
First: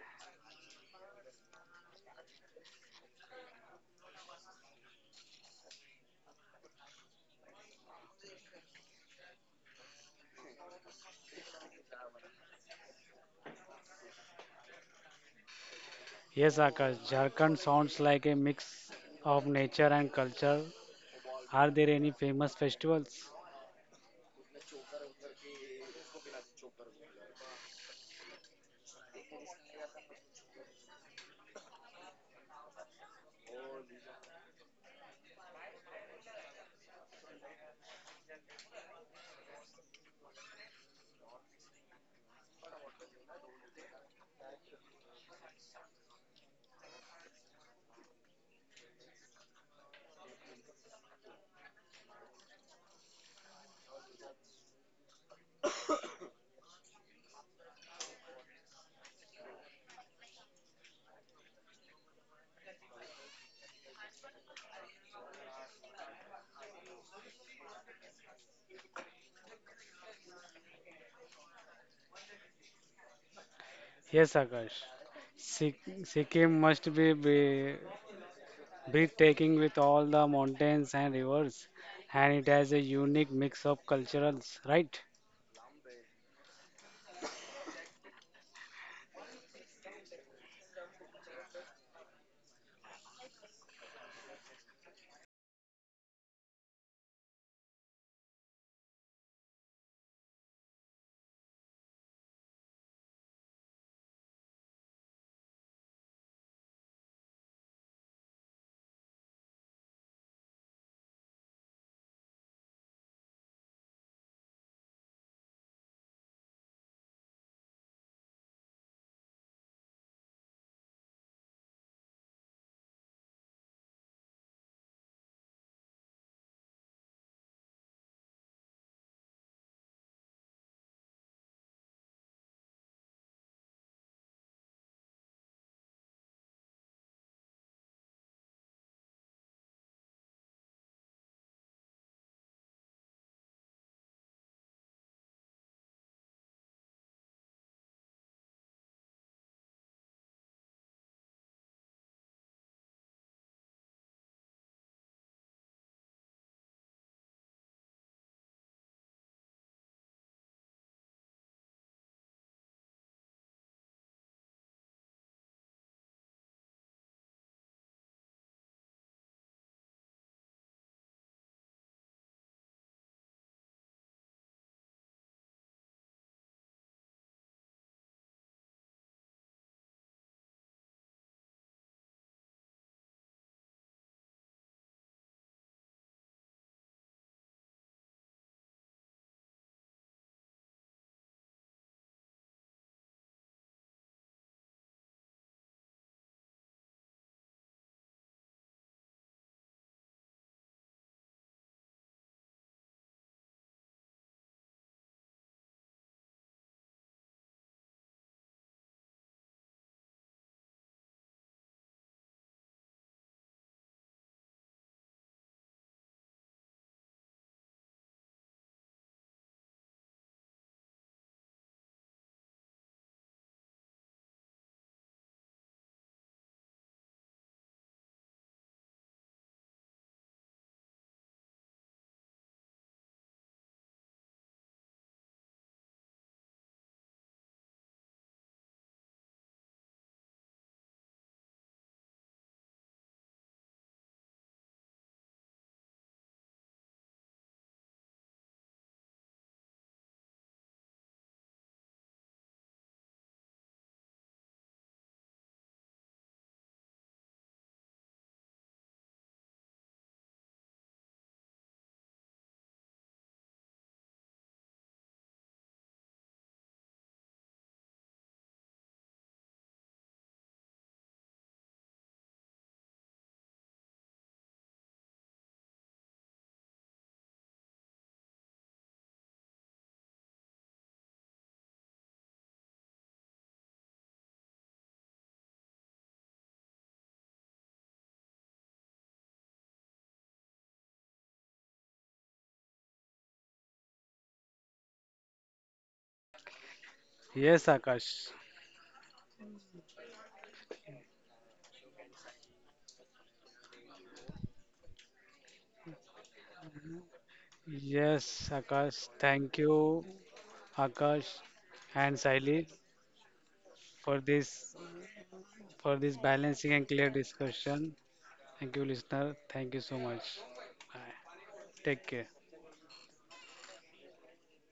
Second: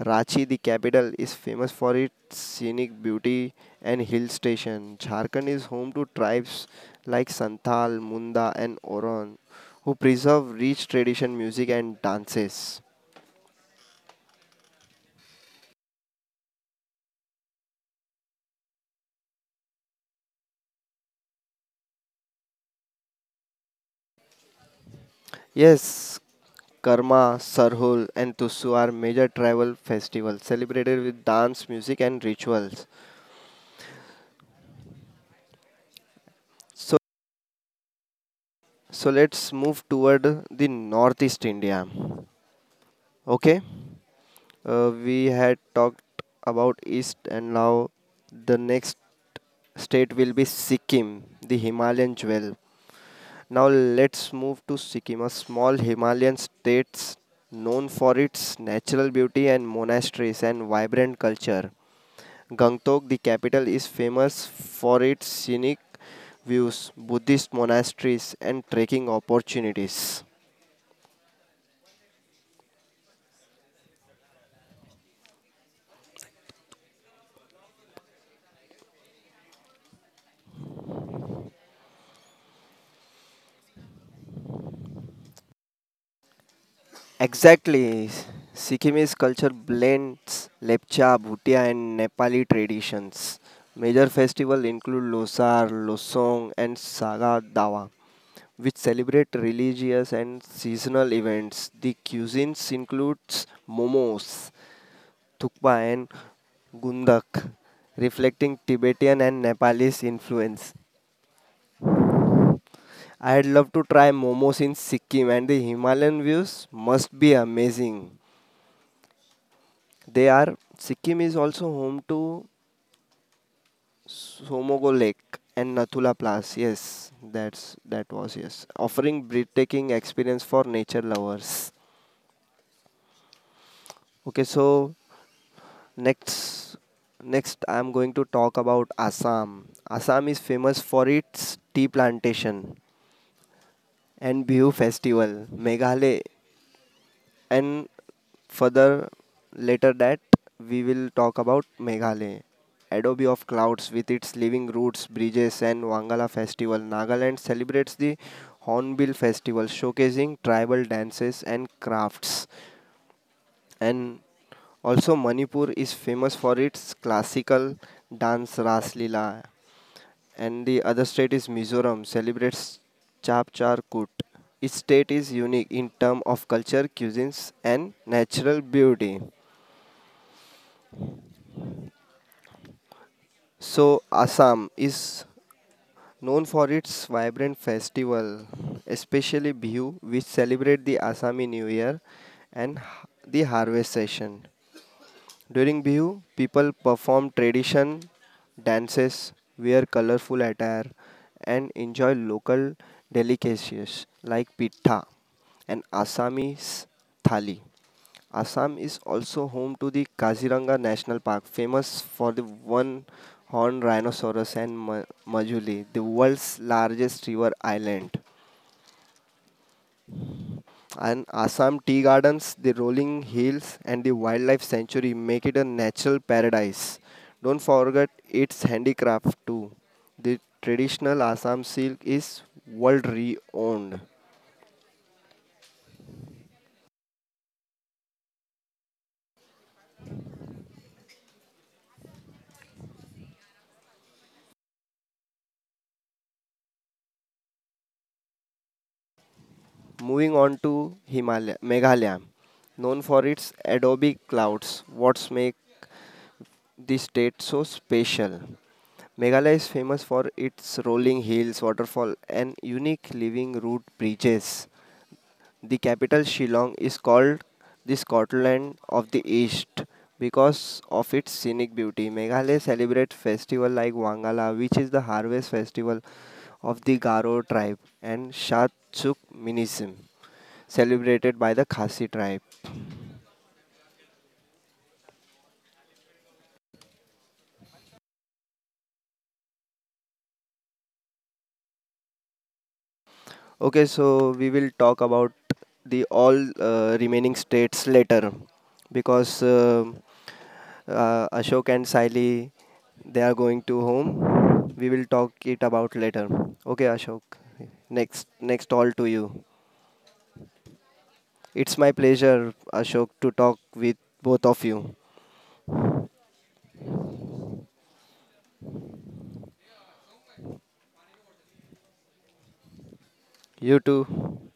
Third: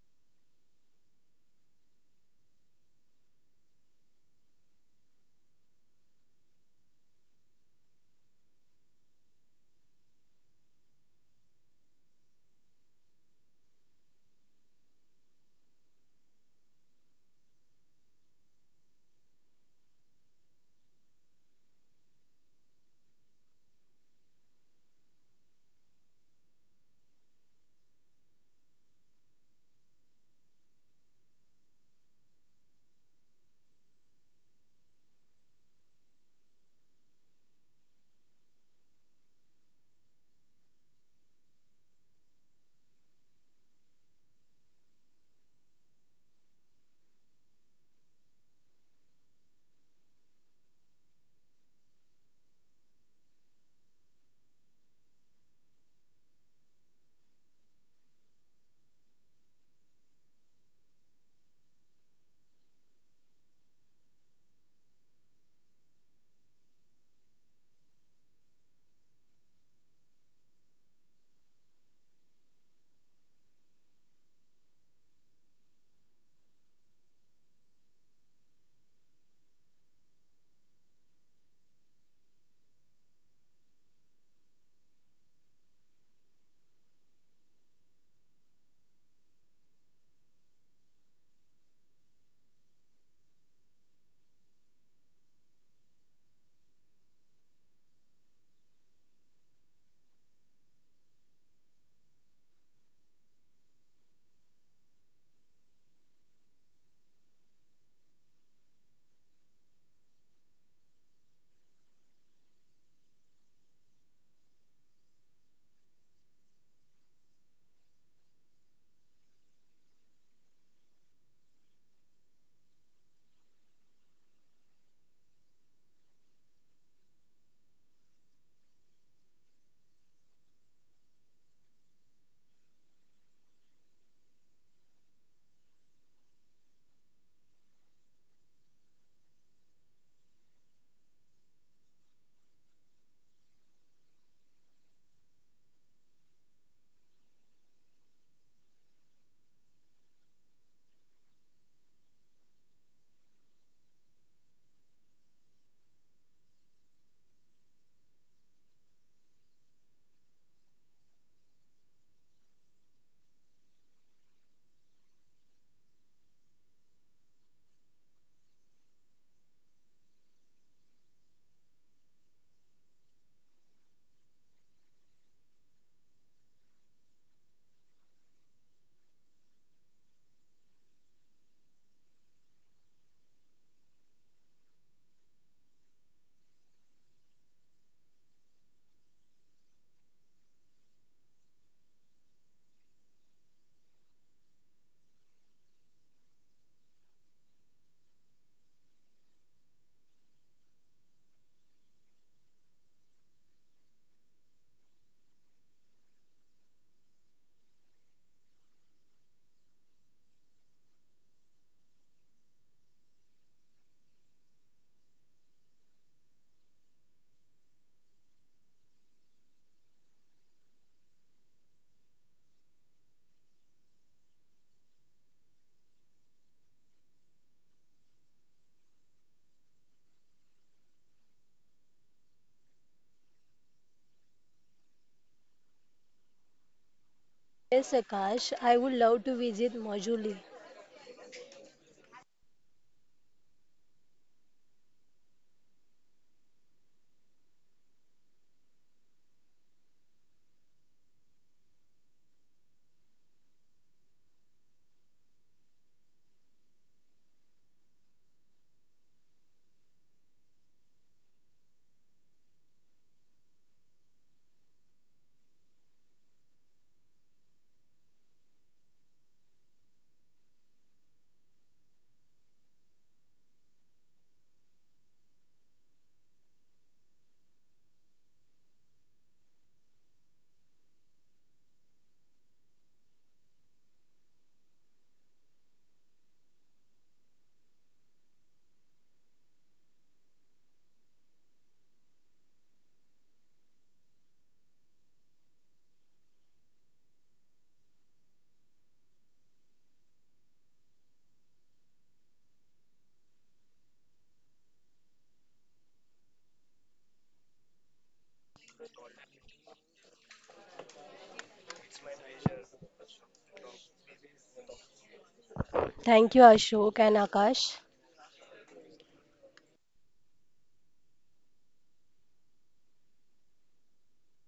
Ranchi, the capital, is famous for its scenic beauty and hill station. Jharkhand is home to tribes like Santhal, Munda, and Oron, who preserve rich tradition music and dances. Yes, Akash. Jharkhand sounds like a mix of nature and culture. Are there any famous festivals? Yes, Karma, Sarhul, and Tusu are major tribal festivals celebrated with dance, music, and rituals. So So let's move toward the northeast India. Okay, we had talked about east, and now the next state will be Sikkim, the Himalayan jewel. Now let's move to Sikkim, a small Himalayan state known for its natural beauty and monasteries and vibrant culture. Gangtok, the capital, is famous for its scenic views, Buddhist monasteries, and trekking opportunities. Yes, Akash. Sikkim must be breathtaking with all the mountains and rivers, and it has a unique mix of cultures, right? Exactly. Sikkimese culture blends Lepcha, Bhutia, and Nepali traditions. Major festivals include Losar, Losong, and Saga Dawa, which celebrate religious and seasonal events. The cuisines includes momos, thukpa, and gundak, reflecting Tibetan and Nepalese influence. I'd love to try momos in Sikkim, and the Himalayan views must be amazing. They are. Sikkim is also home to Somogo Lake and Nathula Pass. Yes, that's that was yes, offering breathtaking experience for nature lovers. Okay, so next next I'm going to talk about Assam. Assam is famous for its tea plantation and Bihu festival. Meghalaya and further later that we will talk about Meghalaya. Adobe of Clouds with its living roots, bridges and Wangala Festival. Nagaland celebrates the Hornbill Festival showcasing tribal dances and crafts. And also Manipur is famous for its classical dance Ras Leela and the other state is Mizoram celebrates Chapchar. Each state is unique in terms of culture, cuisines, and natural beauty. So Assam is known for its vibrant festival, especially Bihu, which celebrate the Assami New Year and the harvest session. During Bihu, people perform tradition dances, wear colorful attire, and enjoy local delicacies like pitha and Assamese thali. Assam is also home to the Kaziranga National Park, famous for the one-horned rhinoceros and Majuli, the world's largest river island. And Assam tea gardens, the rolling hills, and the wildlife sanctuary make it a natural paradise. Don't forget its handicraft too. The traditional Assam silk is world renowned. Yes, Akash, I would love to visit Majuli. Moving on to Himalaya, Meghalaya, known for its adobe clouds, what make this state so special. Meghalaya is famous for its rolling hills, waterfall, and unique living root bridges. The capital Shillong is called the Scotland of the East because of its scenic beauty. Meghalaya celebrates festivals like Wangala, which is the harvest festival of the Garo tribe, and Shatsuk Minism, celebrated by the Khasi tribe. Okay, so we will talk about the all remaining Yes, states Akash. later because Ashok and Saili, they are going to home. We will talk it about later. Okay, Ashok. Next, Yes, next all Akash. to Thank you. you, Akash It's my and Saili, pleasure, Ashok, to talk with for both this of you. for this Thank you, balancing and clear Ashok and discussion. Akash. Thank you, listener. Thank you so much. Bye. Take care. You too.